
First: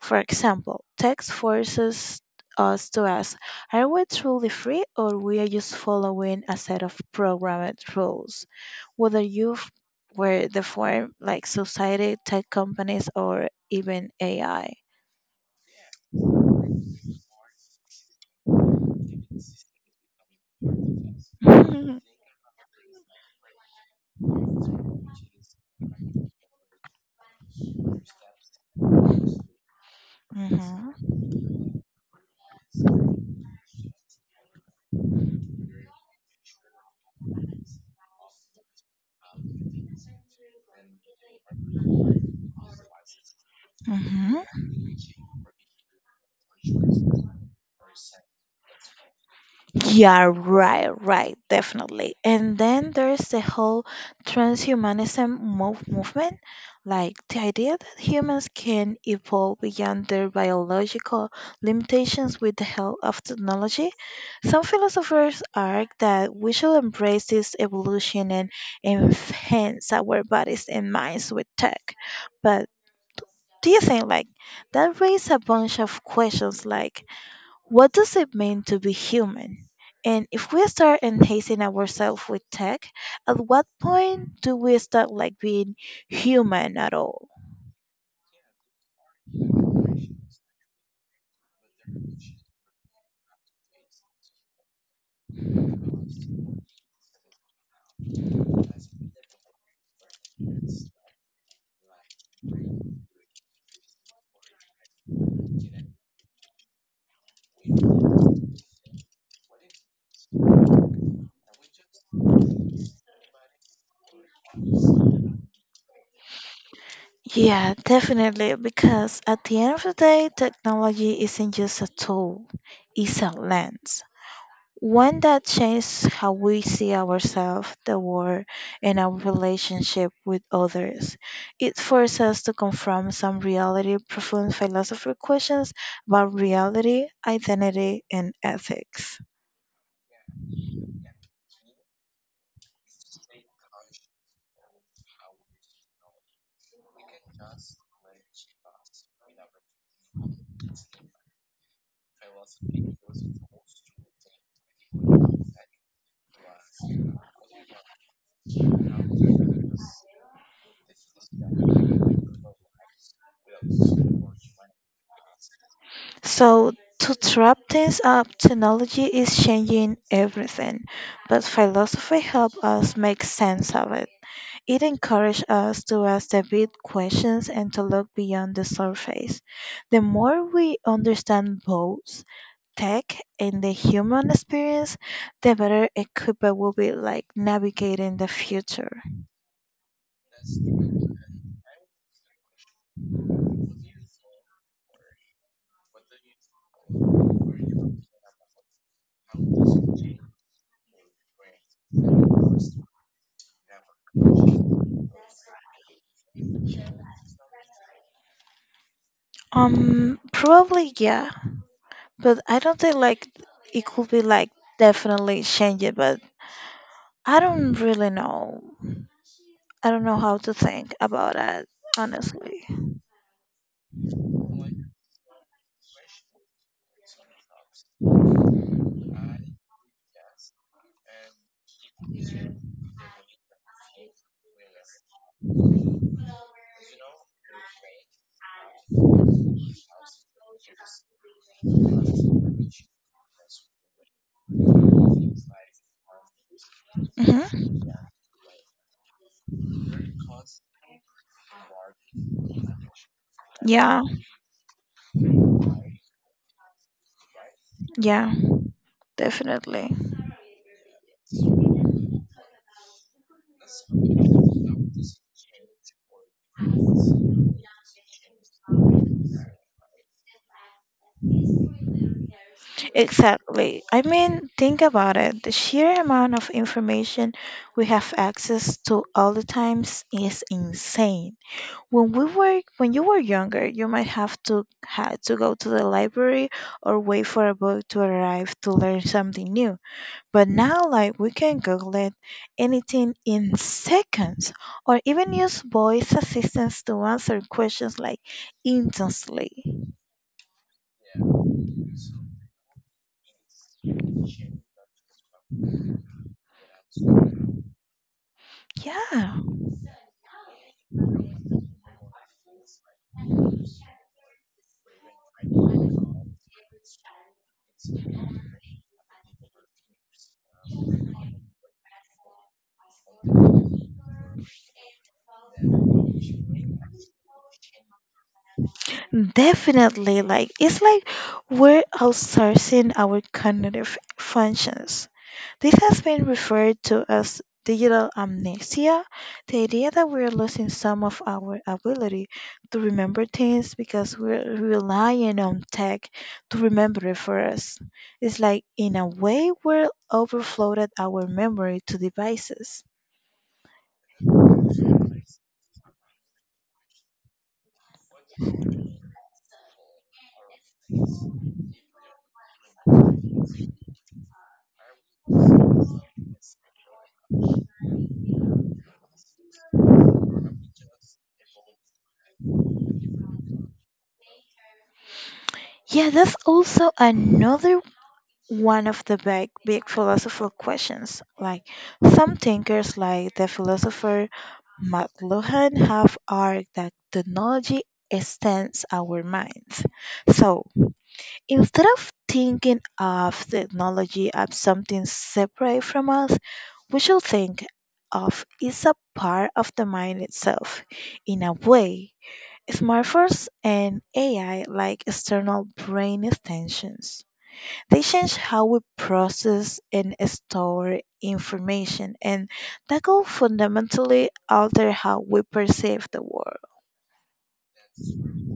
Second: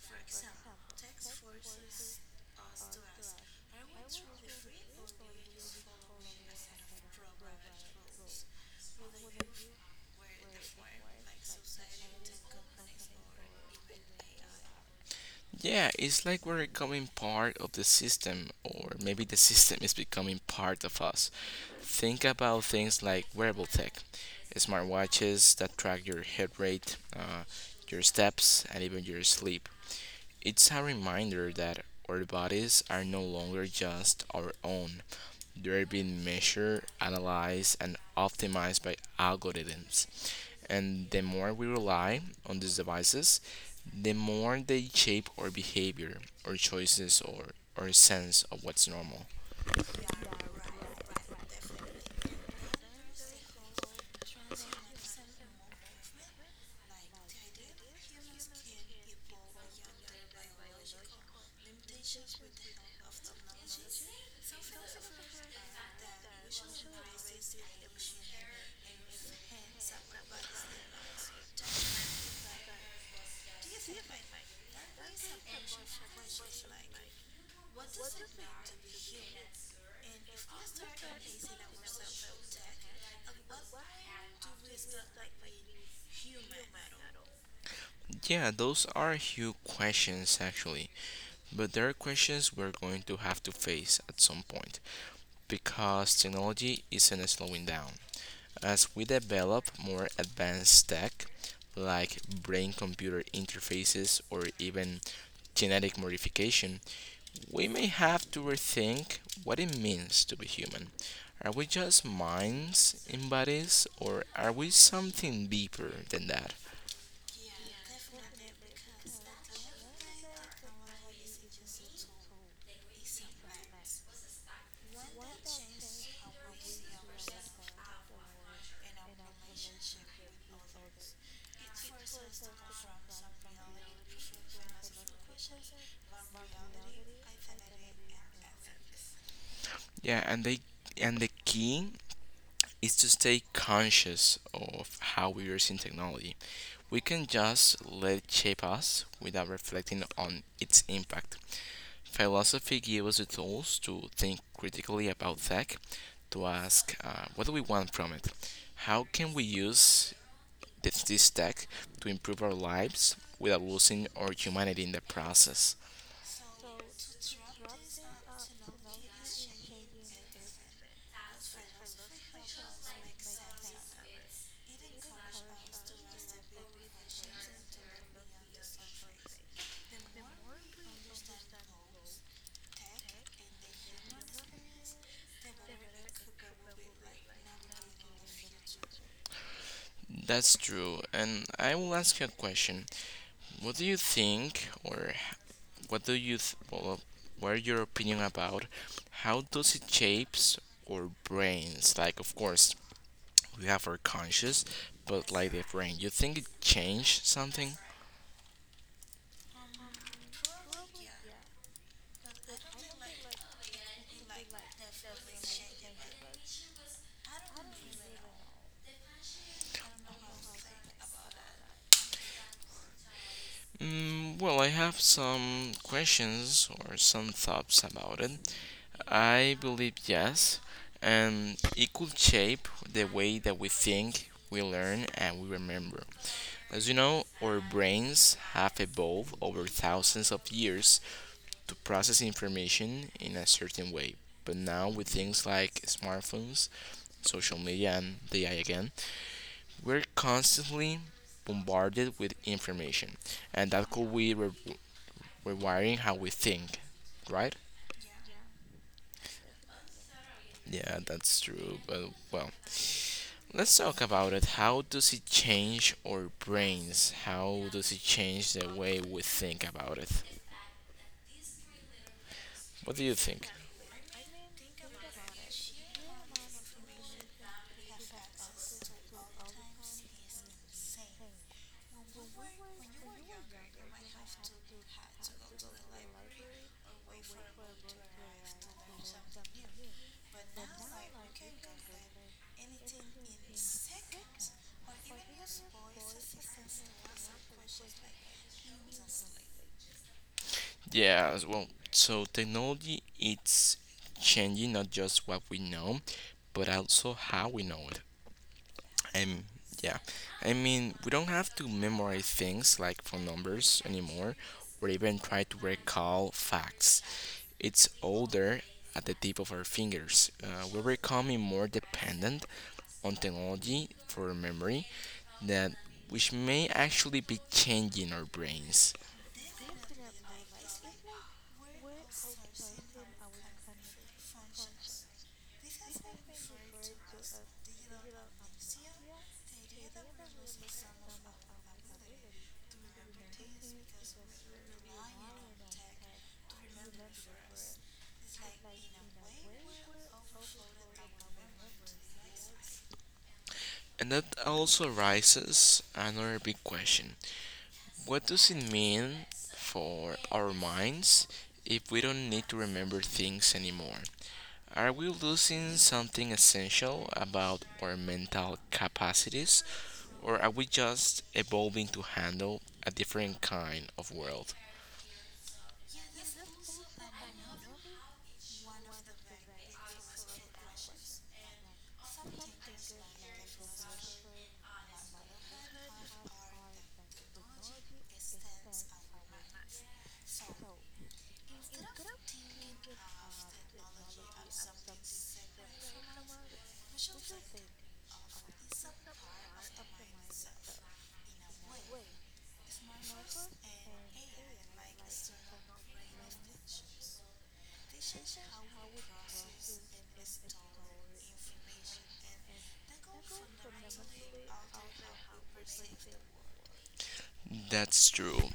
B: For example, text forces us to ask, are we truly free or we are just following a set of programmed rules? Whether you were the form like society, tech companies or even AI.
A: Yeah, it's like we're becoming part of the system, or maybe the system is becoming part of us. Think about things like wearable tech, smartwatches that track your heart rate, your steps, and even your sleep. It's a
B: hmm
A: reminder that our bodies are no longer just our own. They're being measured, analyzed, and optimized by algorithms. And the more we rely on these devices, the
B: hmm
A: more they shape our behavior, our choices, or our sense of what's normal.
B: Yeah, right, definitely. And then there's the whole transhumanism movement, like the idea that humans can evolve beyond their biological limitations with the help of technology. Some philosophers argue that we should embrace this evolution and enhance our bodies and minds with tech. But do you think like that raised a bunch of questions like what does it mean to be human? And if we start enhancing ourselves with tech, at what point do we start like being human at all?
A: Yeah, those are huge questions actually, but there are questions we're going to have to face at some point because technology isn't slowing down. As we develop more advanced tech, like brain computer interfaces or even genetic modification, we may have to rethink what it means to be human. Are we just minds in bodies, or are we something deeper than that?
B: Yeah, definitely, because at the end of the day, technology isn't just a tool, it's a lens. One that changed how we see ourselves, the world, and our relationship with others. It forced us to confront some reality profound philosophical questions about reality, identity, and ethics.
A: Yeah, and the key is to stay conscious of how we are using technology. We can just let it shape us without reflecting on its impact. Philosophy gives us the tools to think critically about tech, to ask, what do we want from it, how can we use this tech to improve our lives without losing our humanity in the process.
B: So, to wrap things up, technology is changing everything, but philosophy helps us make sense of it. It encourages us to ask the big questions and to look beyond the surface. The more we understand both tech and the human experience, the better equipped we'll be like navigating the future.
A: That's true. And I will ask you a question. What do you think, or what do you, what are your opinion about how does it shapes our brains? Like, of course, we have our conscious, but like the brain, you think it changed something?
B: Probably yeah, but I don't think like it could be like definitely change it, but I don't really know. I don't know how to think about it honestly.
A: Mm, well, I have some questions or some thoughts about it. I believe yes, and it could shape the way that we think, we learn, and we remember. As you know, our brains have evolved over thousands of years to process information in a certain way. But now, with things like smartphones, social
B: Hmm
A: media, and AI again, we're constantly bombarded with information, and that
B: Yeah,
A: could be re- rewiring how we think, right?
B: yeah, definitely.
A: Yeah, that's true. But well, let's talk about it. How does it change our brains? How does it change the way we think about it? What do you think?
B: Exactly. I mean, think about it. The sheer amount of information we have access to all the times is insane. When you were younger, you might have to had to go to the library or wait for a book to arrive to learn something new. But now like we can Google it anything in seconds or even use voice assistants to answer questions like instantly.
A: Yeah, as well, so technology it's changing not just what we know, but also how we know it.
B: Yeah,
A: And yeah, I mean, we don't have to memorize things like phone numbers anymore or even try to recall facts. It's all there at the tip of our fingers. We're becoming more dependent on technology for memory that which may actually be changing our brains.
B: definitely. Like it's like we're outsourcing our cognitive functions. This has been referred to as digital amnesia, the idea that we're losing some of our ability to remember things because we're relying on tech to remember it for us. It's like in a way we're overflooded our memory to devices.
A: And that also raises another big question. What does it mean for our minds if we don't need to remember things anymore? Are we losing something essential about our mental capacities, or are we just evolving to handle a different kind of world?
B: Yeah, that's also another one of the big, big philosophical questions. Like some thinkers, like the philosopher McLuhan, have argued that technology extends our minds. So instead of thinking of technology as something separate from us, we should think of it as a part of the mind itself. In a way, smartphones and AI, like external brain extensions, they change how we process and store information, and that will fundamentally alter how we perceive the world.
A: That's true.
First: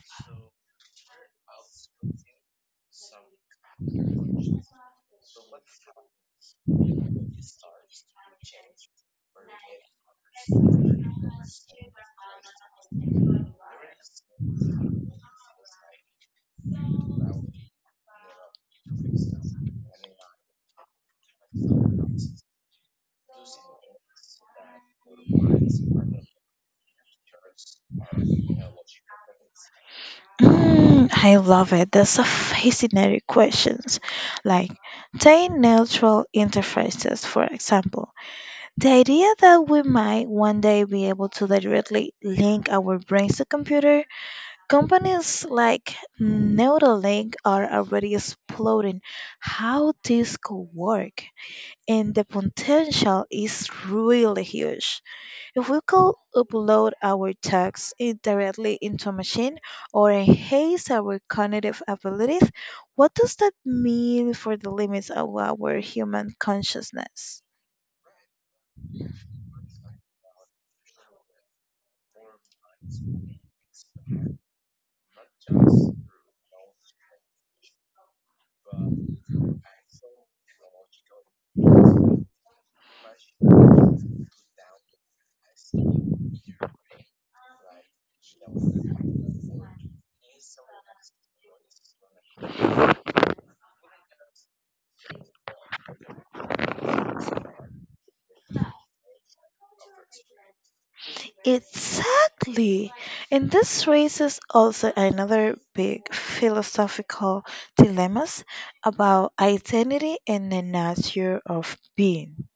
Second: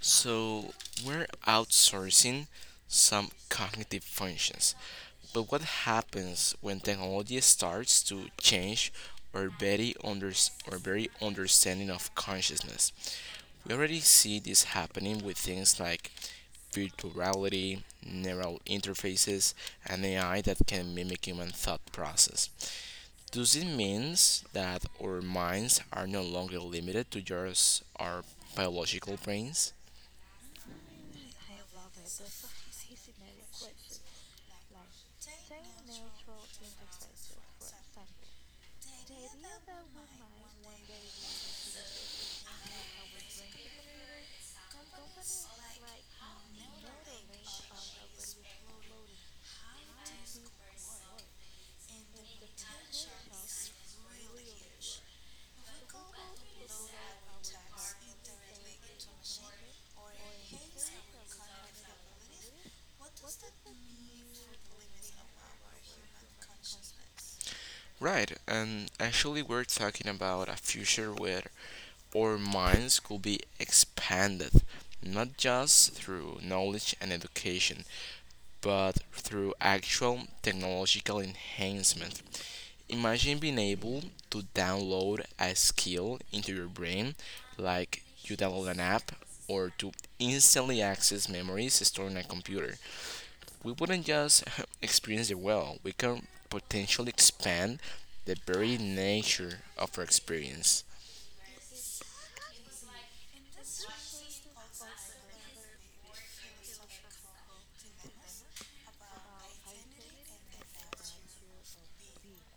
A: So, we're outsourcing some cognitive functions. But what happens when technology starts to change our very, under our very understanding of consciousness? We already see this happening with things like virtual reality, neural interfaces, and AI that can mimic human thought process. Does it mean that our minds are no longer limited to just our biological brains?
B: Mm, I love it. That's a fascinating question. Like, take natural interfaces, for example. The idea that we might one day be able to directly link our brains to computer. Companies like Neuralink are already exploring how this could work, and the potential is really huge. If we could upload our text directly into a machine or enhance our cognitive abilities, what does that mean for the limits of our human consciousness?
A: Right, and actually, we're talking about a future where our minds could be expanded, not just through knowledge and education, but through actual technological enhancement. Imagine being able to download a skill into your brain, like you download an app, or to instantly access memories stored in a computer. We wouldn't just we can potentially expand the very nature of our experience.
B: Exactly. And this raises also another big philosophical dilemmas about identity and the nature of being.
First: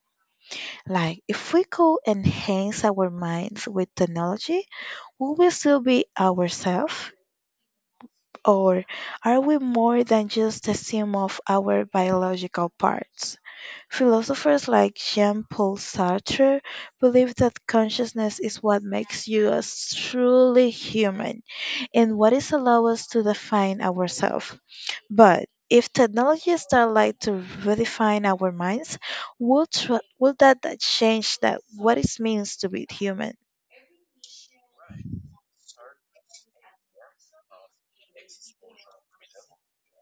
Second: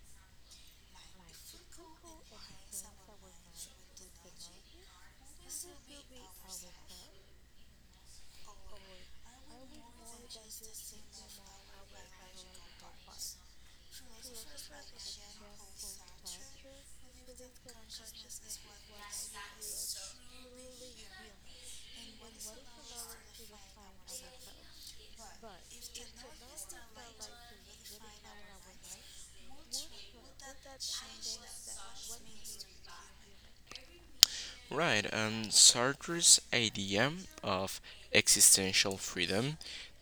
B: Like if we could enhance our minds with technology, would we still be ourselves? Or are we more than just the sum of our biological parts? Philosophers like Jean Paul Sartre believe that consciousness is what makes you us truly human and what is allow us to define ourselves. But if technology starts like to redefine our minds, will that change that what it means to be human?
A: Right, and Sartre's idea of existential freedom,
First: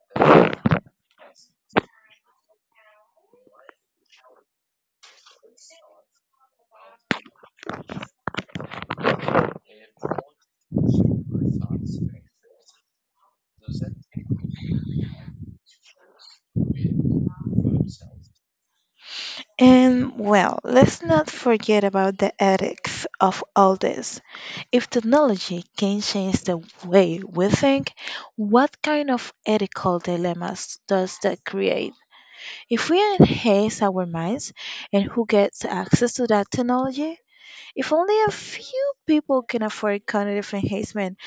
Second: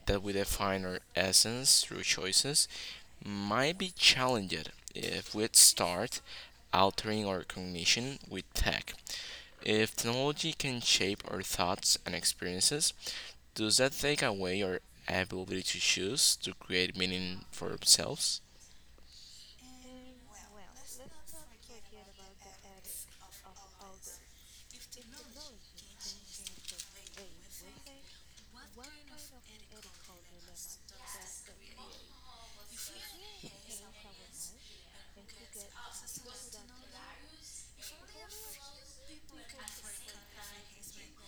A: that we define our essence through choices, might be challenged if we start altering our cognition with tech. If technology can shape our thoughts and experiences, does that take away our ability to choose to create meaning for ourselves?
B: And well, let's not forget about the ethics of all this. If technology can change the way we think, what kind of ethical dilemmas does that create? If we enhance our minds and who gets access to that technology, if only a few people can afford cognitive enhancement,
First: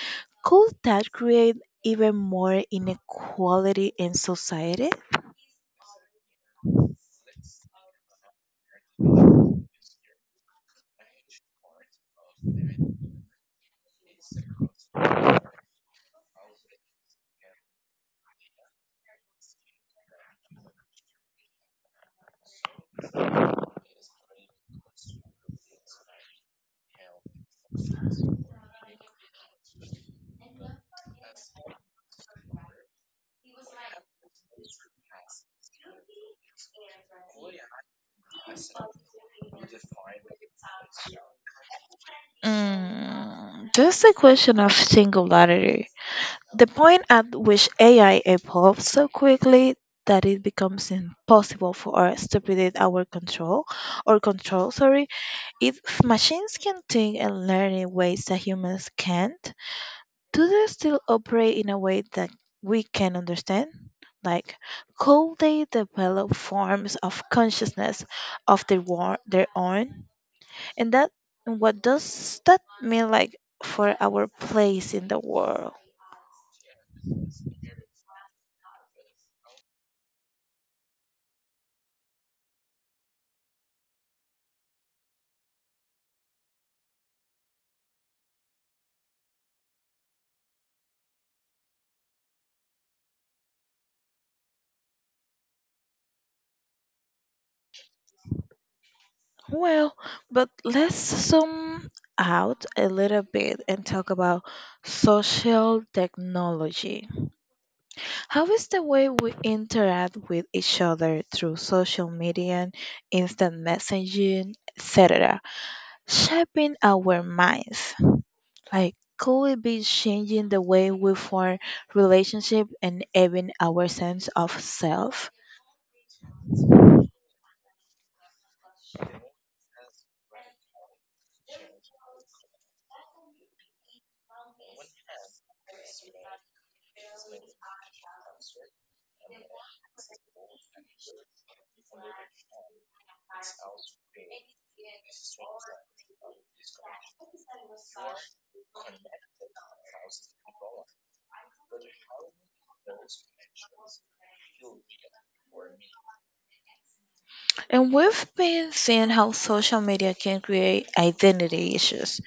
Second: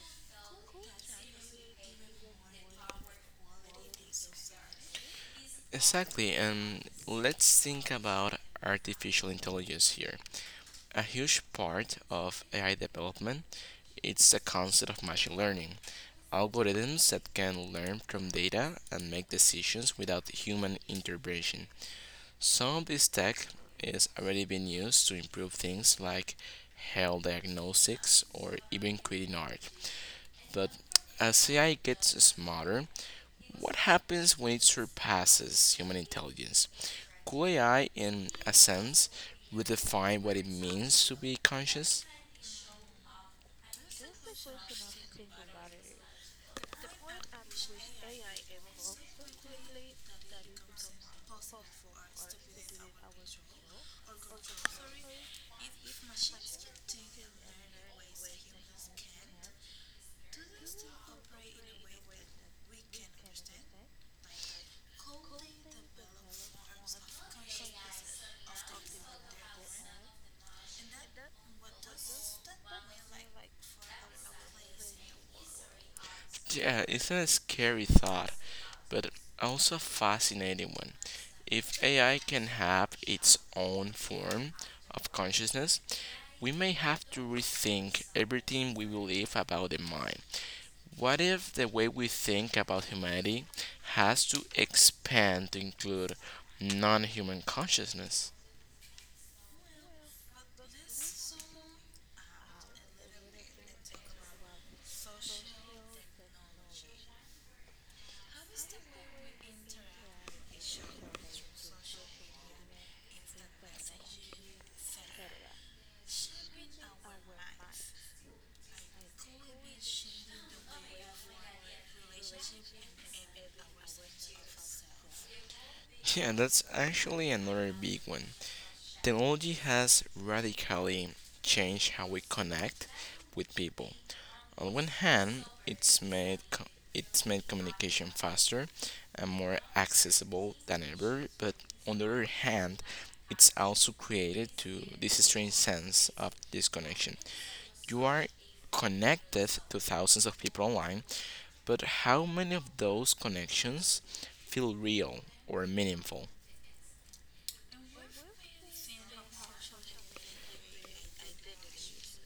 B: could that create even more inequality in society?
A: Exactly, and let's think about artificial intelligence here. A huge part of AI development is the concept of machine learning. Algorithms that can learn from data and make decisions without human intervention. Some of this tech is already being used to improve things like health diagnostics or even creating art. But as AI gets smarter, what happens when it surpasses human intelligence? Could AI, in a sense, redefine what it means to be conscious?
B: Mm, that's the question of singularity. The point at which AI evolves so quickly that it becomes impossible for us to predict our control sorry, if machines can think and learn in ways that humans can't, do they still operate in a way that we can understand? Like, could they develop forms of consciousness of their own? And that and what does that mean like for our place in the world?
A: Yeah, it's a scary thought, but also a fascinating one. If AI can have its own form of consciousness, we may have to rethink everything we believe about the mind. What if the way we think about humanity has to expand to include non human consciousness?
B: Well, but let's zoom out a little bit and talk about social technology. How is the way we interact with each other through social media, instant messaging, etc., shaping our minds? Like, could it be changing the way we form relationship and even our sense of self?
A: Yeah, that's actually another big one. Technology has radically changed how we connect with people. On one hand, it's made communication faster and more accessible than ever, but on the other hand, it's also created to this strange sense of disconnection. You are connected to thousands of people online, but how many of those connections feel real or meaningful?
B: And we've been seeing how social media can create identity issues.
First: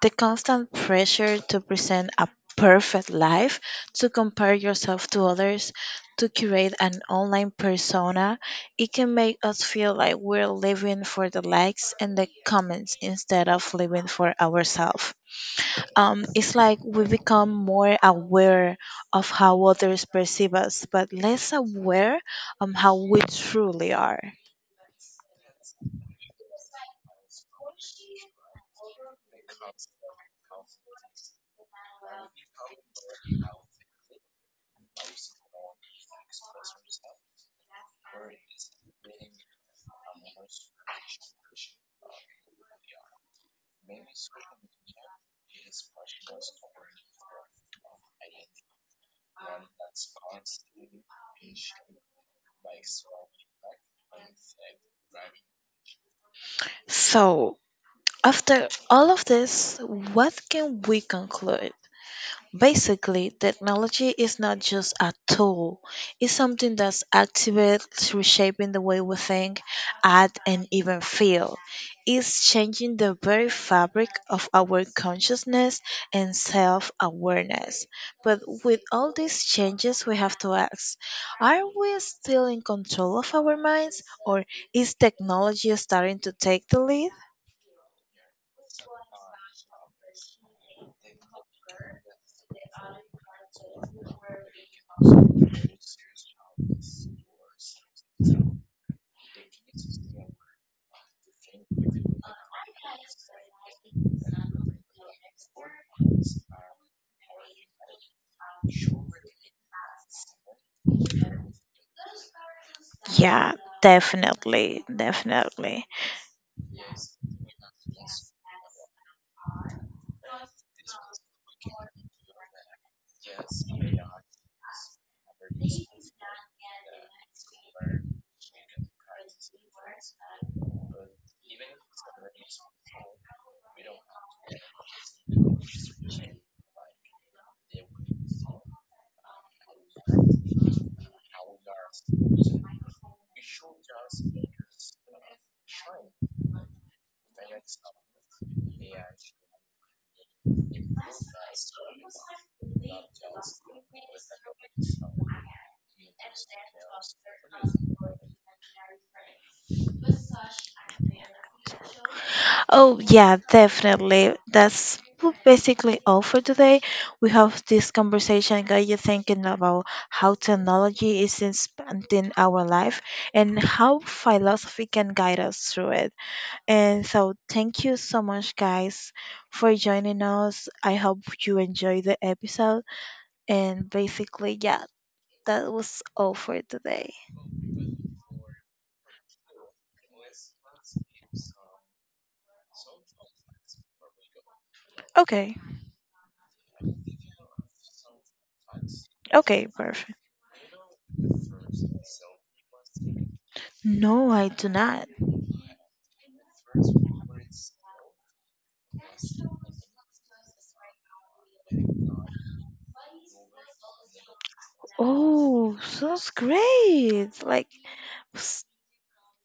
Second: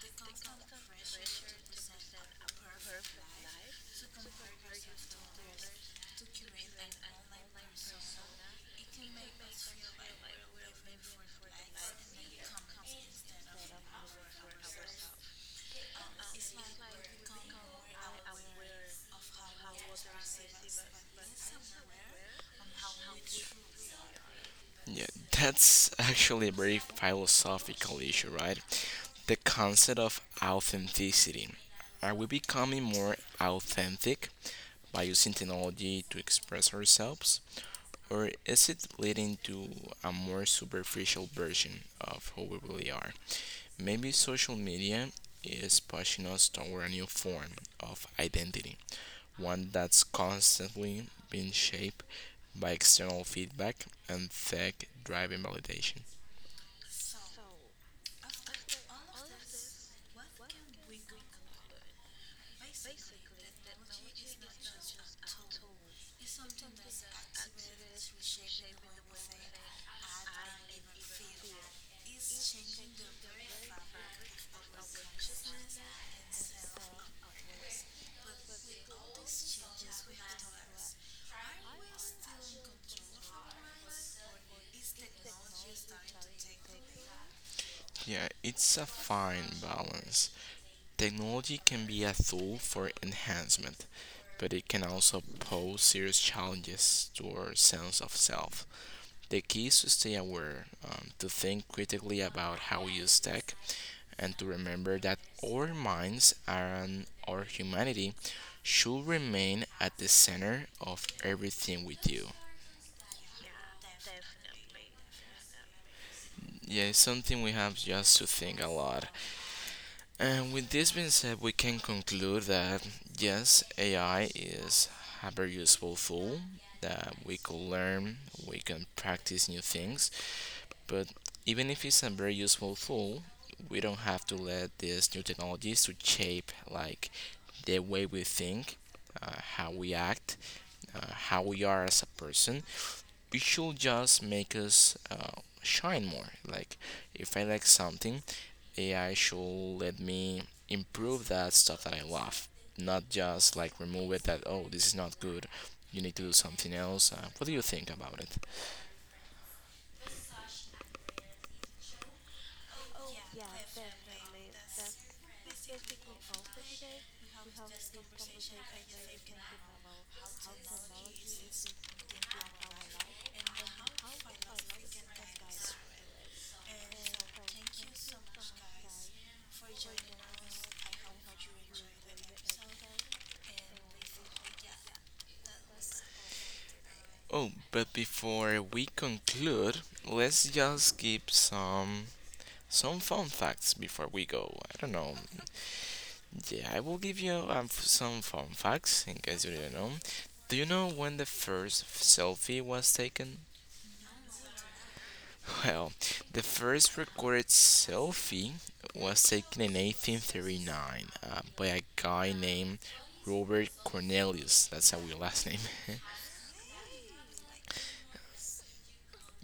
B: The constant pressure to present a perfect life, to compare yourself to others, to create an online persona, it can make us feel like we're living for the likes and the comments instead of living for ourselves. It's like we become more aware of how others perceive us, but less aware of how we truly are.
A: Yeah, that's actually a very philosophical issue, right? The concept of authenticity. Are we becoming more authentic by using technology to express ourselves? Or is it leading to a more superficial version of who we really are? Maybe social media is pushing us toward a new form of identity, one that's constantly being shaped by external feedback and tech driven validation.
B: So, after all of this, what can we conclude? Basically, technology is not just a tool, it's something that's actively reshaping the way we think, act, and even feel. It's changing the very fabric of our consciousness and self awareness. But with all these changes, we have to ask, are we still in control of our minds, or is technology starting to take the lead?
A: Yeah, it's a fine balance. Technology can be a tool for enhancement, but it can also pose serious challenges to our sense of self. The key is to stay aware, to think critically about how we use tech, and to remember that our minds and our humanity should remain at the center of everything we do.
B: Yeah, definitely, definitely.
A: Yeah, it's something we have just to think a lot. And with this being said, we can conclude that yes, AI is a very useful tool that we could learn, we can practice new things, but even if it's a very useful tool, we don't have to let these new technologies to shape like the way we think, how we act, how we are as a person. It should just make us shine more. Like if I like something, AI should let me improve that stuff that I love, not just like remove it that oh this is not good. You need to do something else. What do you think about it?
B: Oh, yeah, definitely. That's basically all for today. We have this conversation got you thinking about how technology is expanding our life and how philosophy can guide us through it. And so, thank you so much, guys, for joining us. I hope you enjoyed the episode. And basically, yeah, that was all for today.
A: Oh, but before we conclude, let's just give some fun facts before we go. I don't know.
B: Okay,
A: Yeah, I will give you some fun facts in case you
B: okay,
A: didn't know.
B: perfect.
A: Do you know when the first selfie was taken?
B: No, I do not.
A: Well, the first recorded selfie was taken in 1839 by a guy named Robert Cornelius. That's how we last name.
B: Oh, sounds great. Like, s-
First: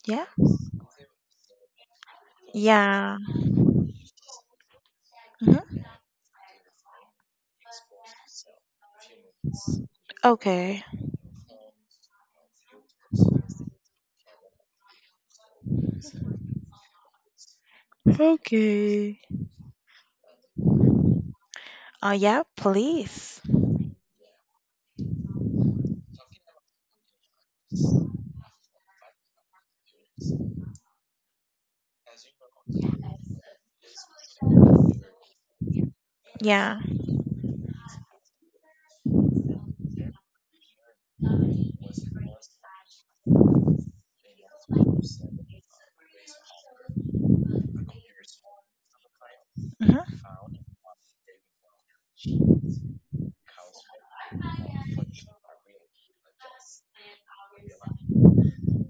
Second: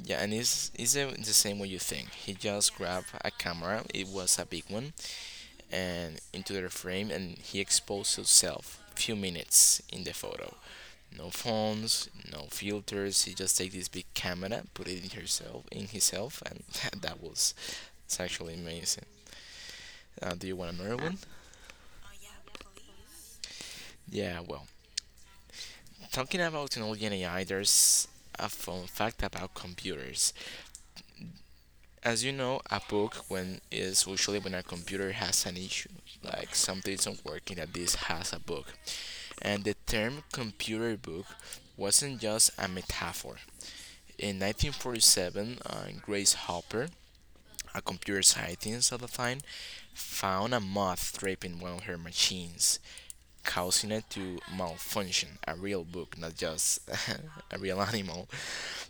A: Yeah,
B: yeah,
A: and it's the same way you think. He just grabbed
B: yeah.
A: a camera. It was a big one,
B: hmm
A: and into the frame, and he exposed himself. Few minutes in the photo,
B: Okay.
A: no phones, no filters. He just take this big camera, put it in herself, in himself, and that was, it's actually amazing.
B: Okay.
A: Do you want another one?
B: Oh, yeah, please.
A: Yeah, well, talking about technology and AI, there's a fun fact about computers. As you know, a bug when is usually when a computer has an issue, like
B: Yeah.
A: something isn't working that this has a bug. And the term computer bug wasn't just a metaphor. In 1947, Grace Hopper, a computer scientist at the time, found a
B: hmm
A: moth trapping one of her machines, causing it to malfunction, a real bug, not just a real animal.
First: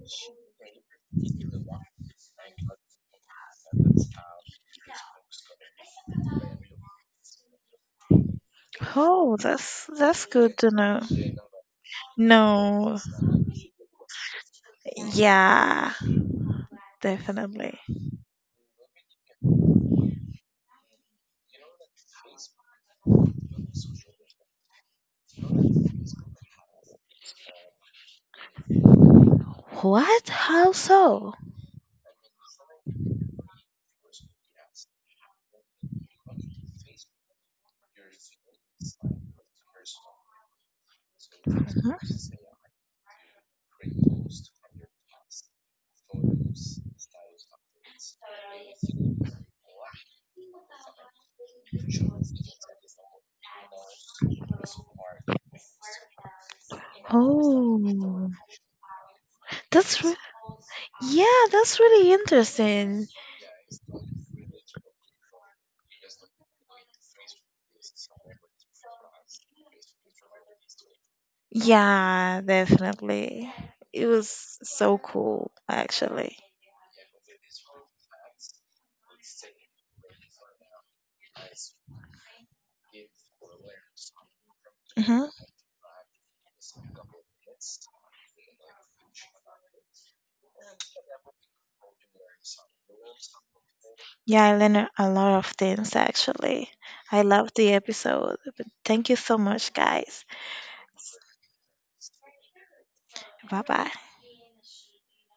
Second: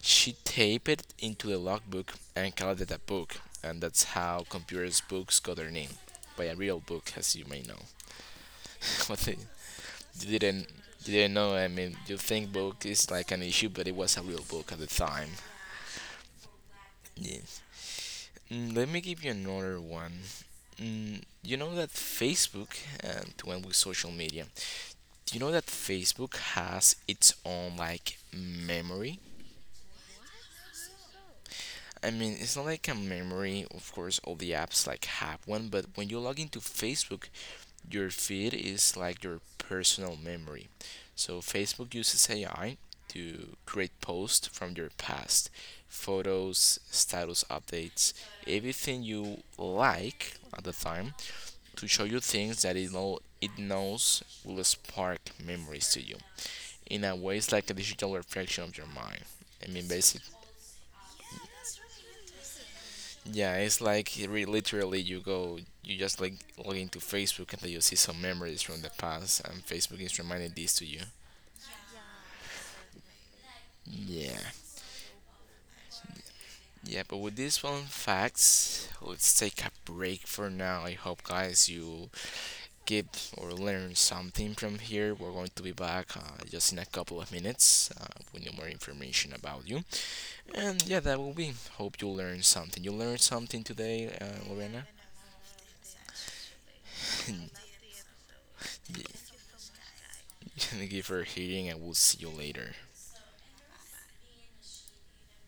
A: She taped it into a logbook and called it a book, and that's how computers books got their name, by a real book, as you may know. What
B: Oh,
A: they
B: that's
A: you
B: good
A: didn't
B: to know.
A: you didn't know? I mean, you think book
B: No.
A: is like an issue, but it was a real book at the time.
B: Yeah,
A: Yes.
B: definitely.
A: Mm, let me give you another one. Mm, you know that Facebook and when with social media, do you know that Facebook has its own like memory?
B: What? How so?
A: I mean, it's not like a memory. Of course, all the apps like have one, but when you log into Facebook, your feed is like your personal memory. So
B: Mhm.
A: Facebook uses AI to create posts from your past, photos, status updates, everything you like at the time to show you things that it knows will spark memories to you. In a way, it's like a digital
B: Oh,
A: reflection of your mind. I mean,
B: that's re-
A: basically.
B: yeah, that's really interesting.
A: Yeah, it's like literally you go, you just like log into Facebook and you see some memories from the past, and Facebook is reminding this to you.
B: Yeah, definitely. It
A: Yeah,
B: was so cool, actually.
A: yeah. But with these fun facts, let's take a break for now. I hope guys you get or learn something from here.
B: Uh-huh.
A: We're going to be back just in a couple of minutes with new more information about you. And yeah, that will be. Hope you learn something. You learned something today,
B: Yeah, I
A: Lorena.
B: learned a lot of things actually. I love the episode. But thank you so much, guys.
A: Thank you for hearing, and we'll see you later.
B: Bye bye.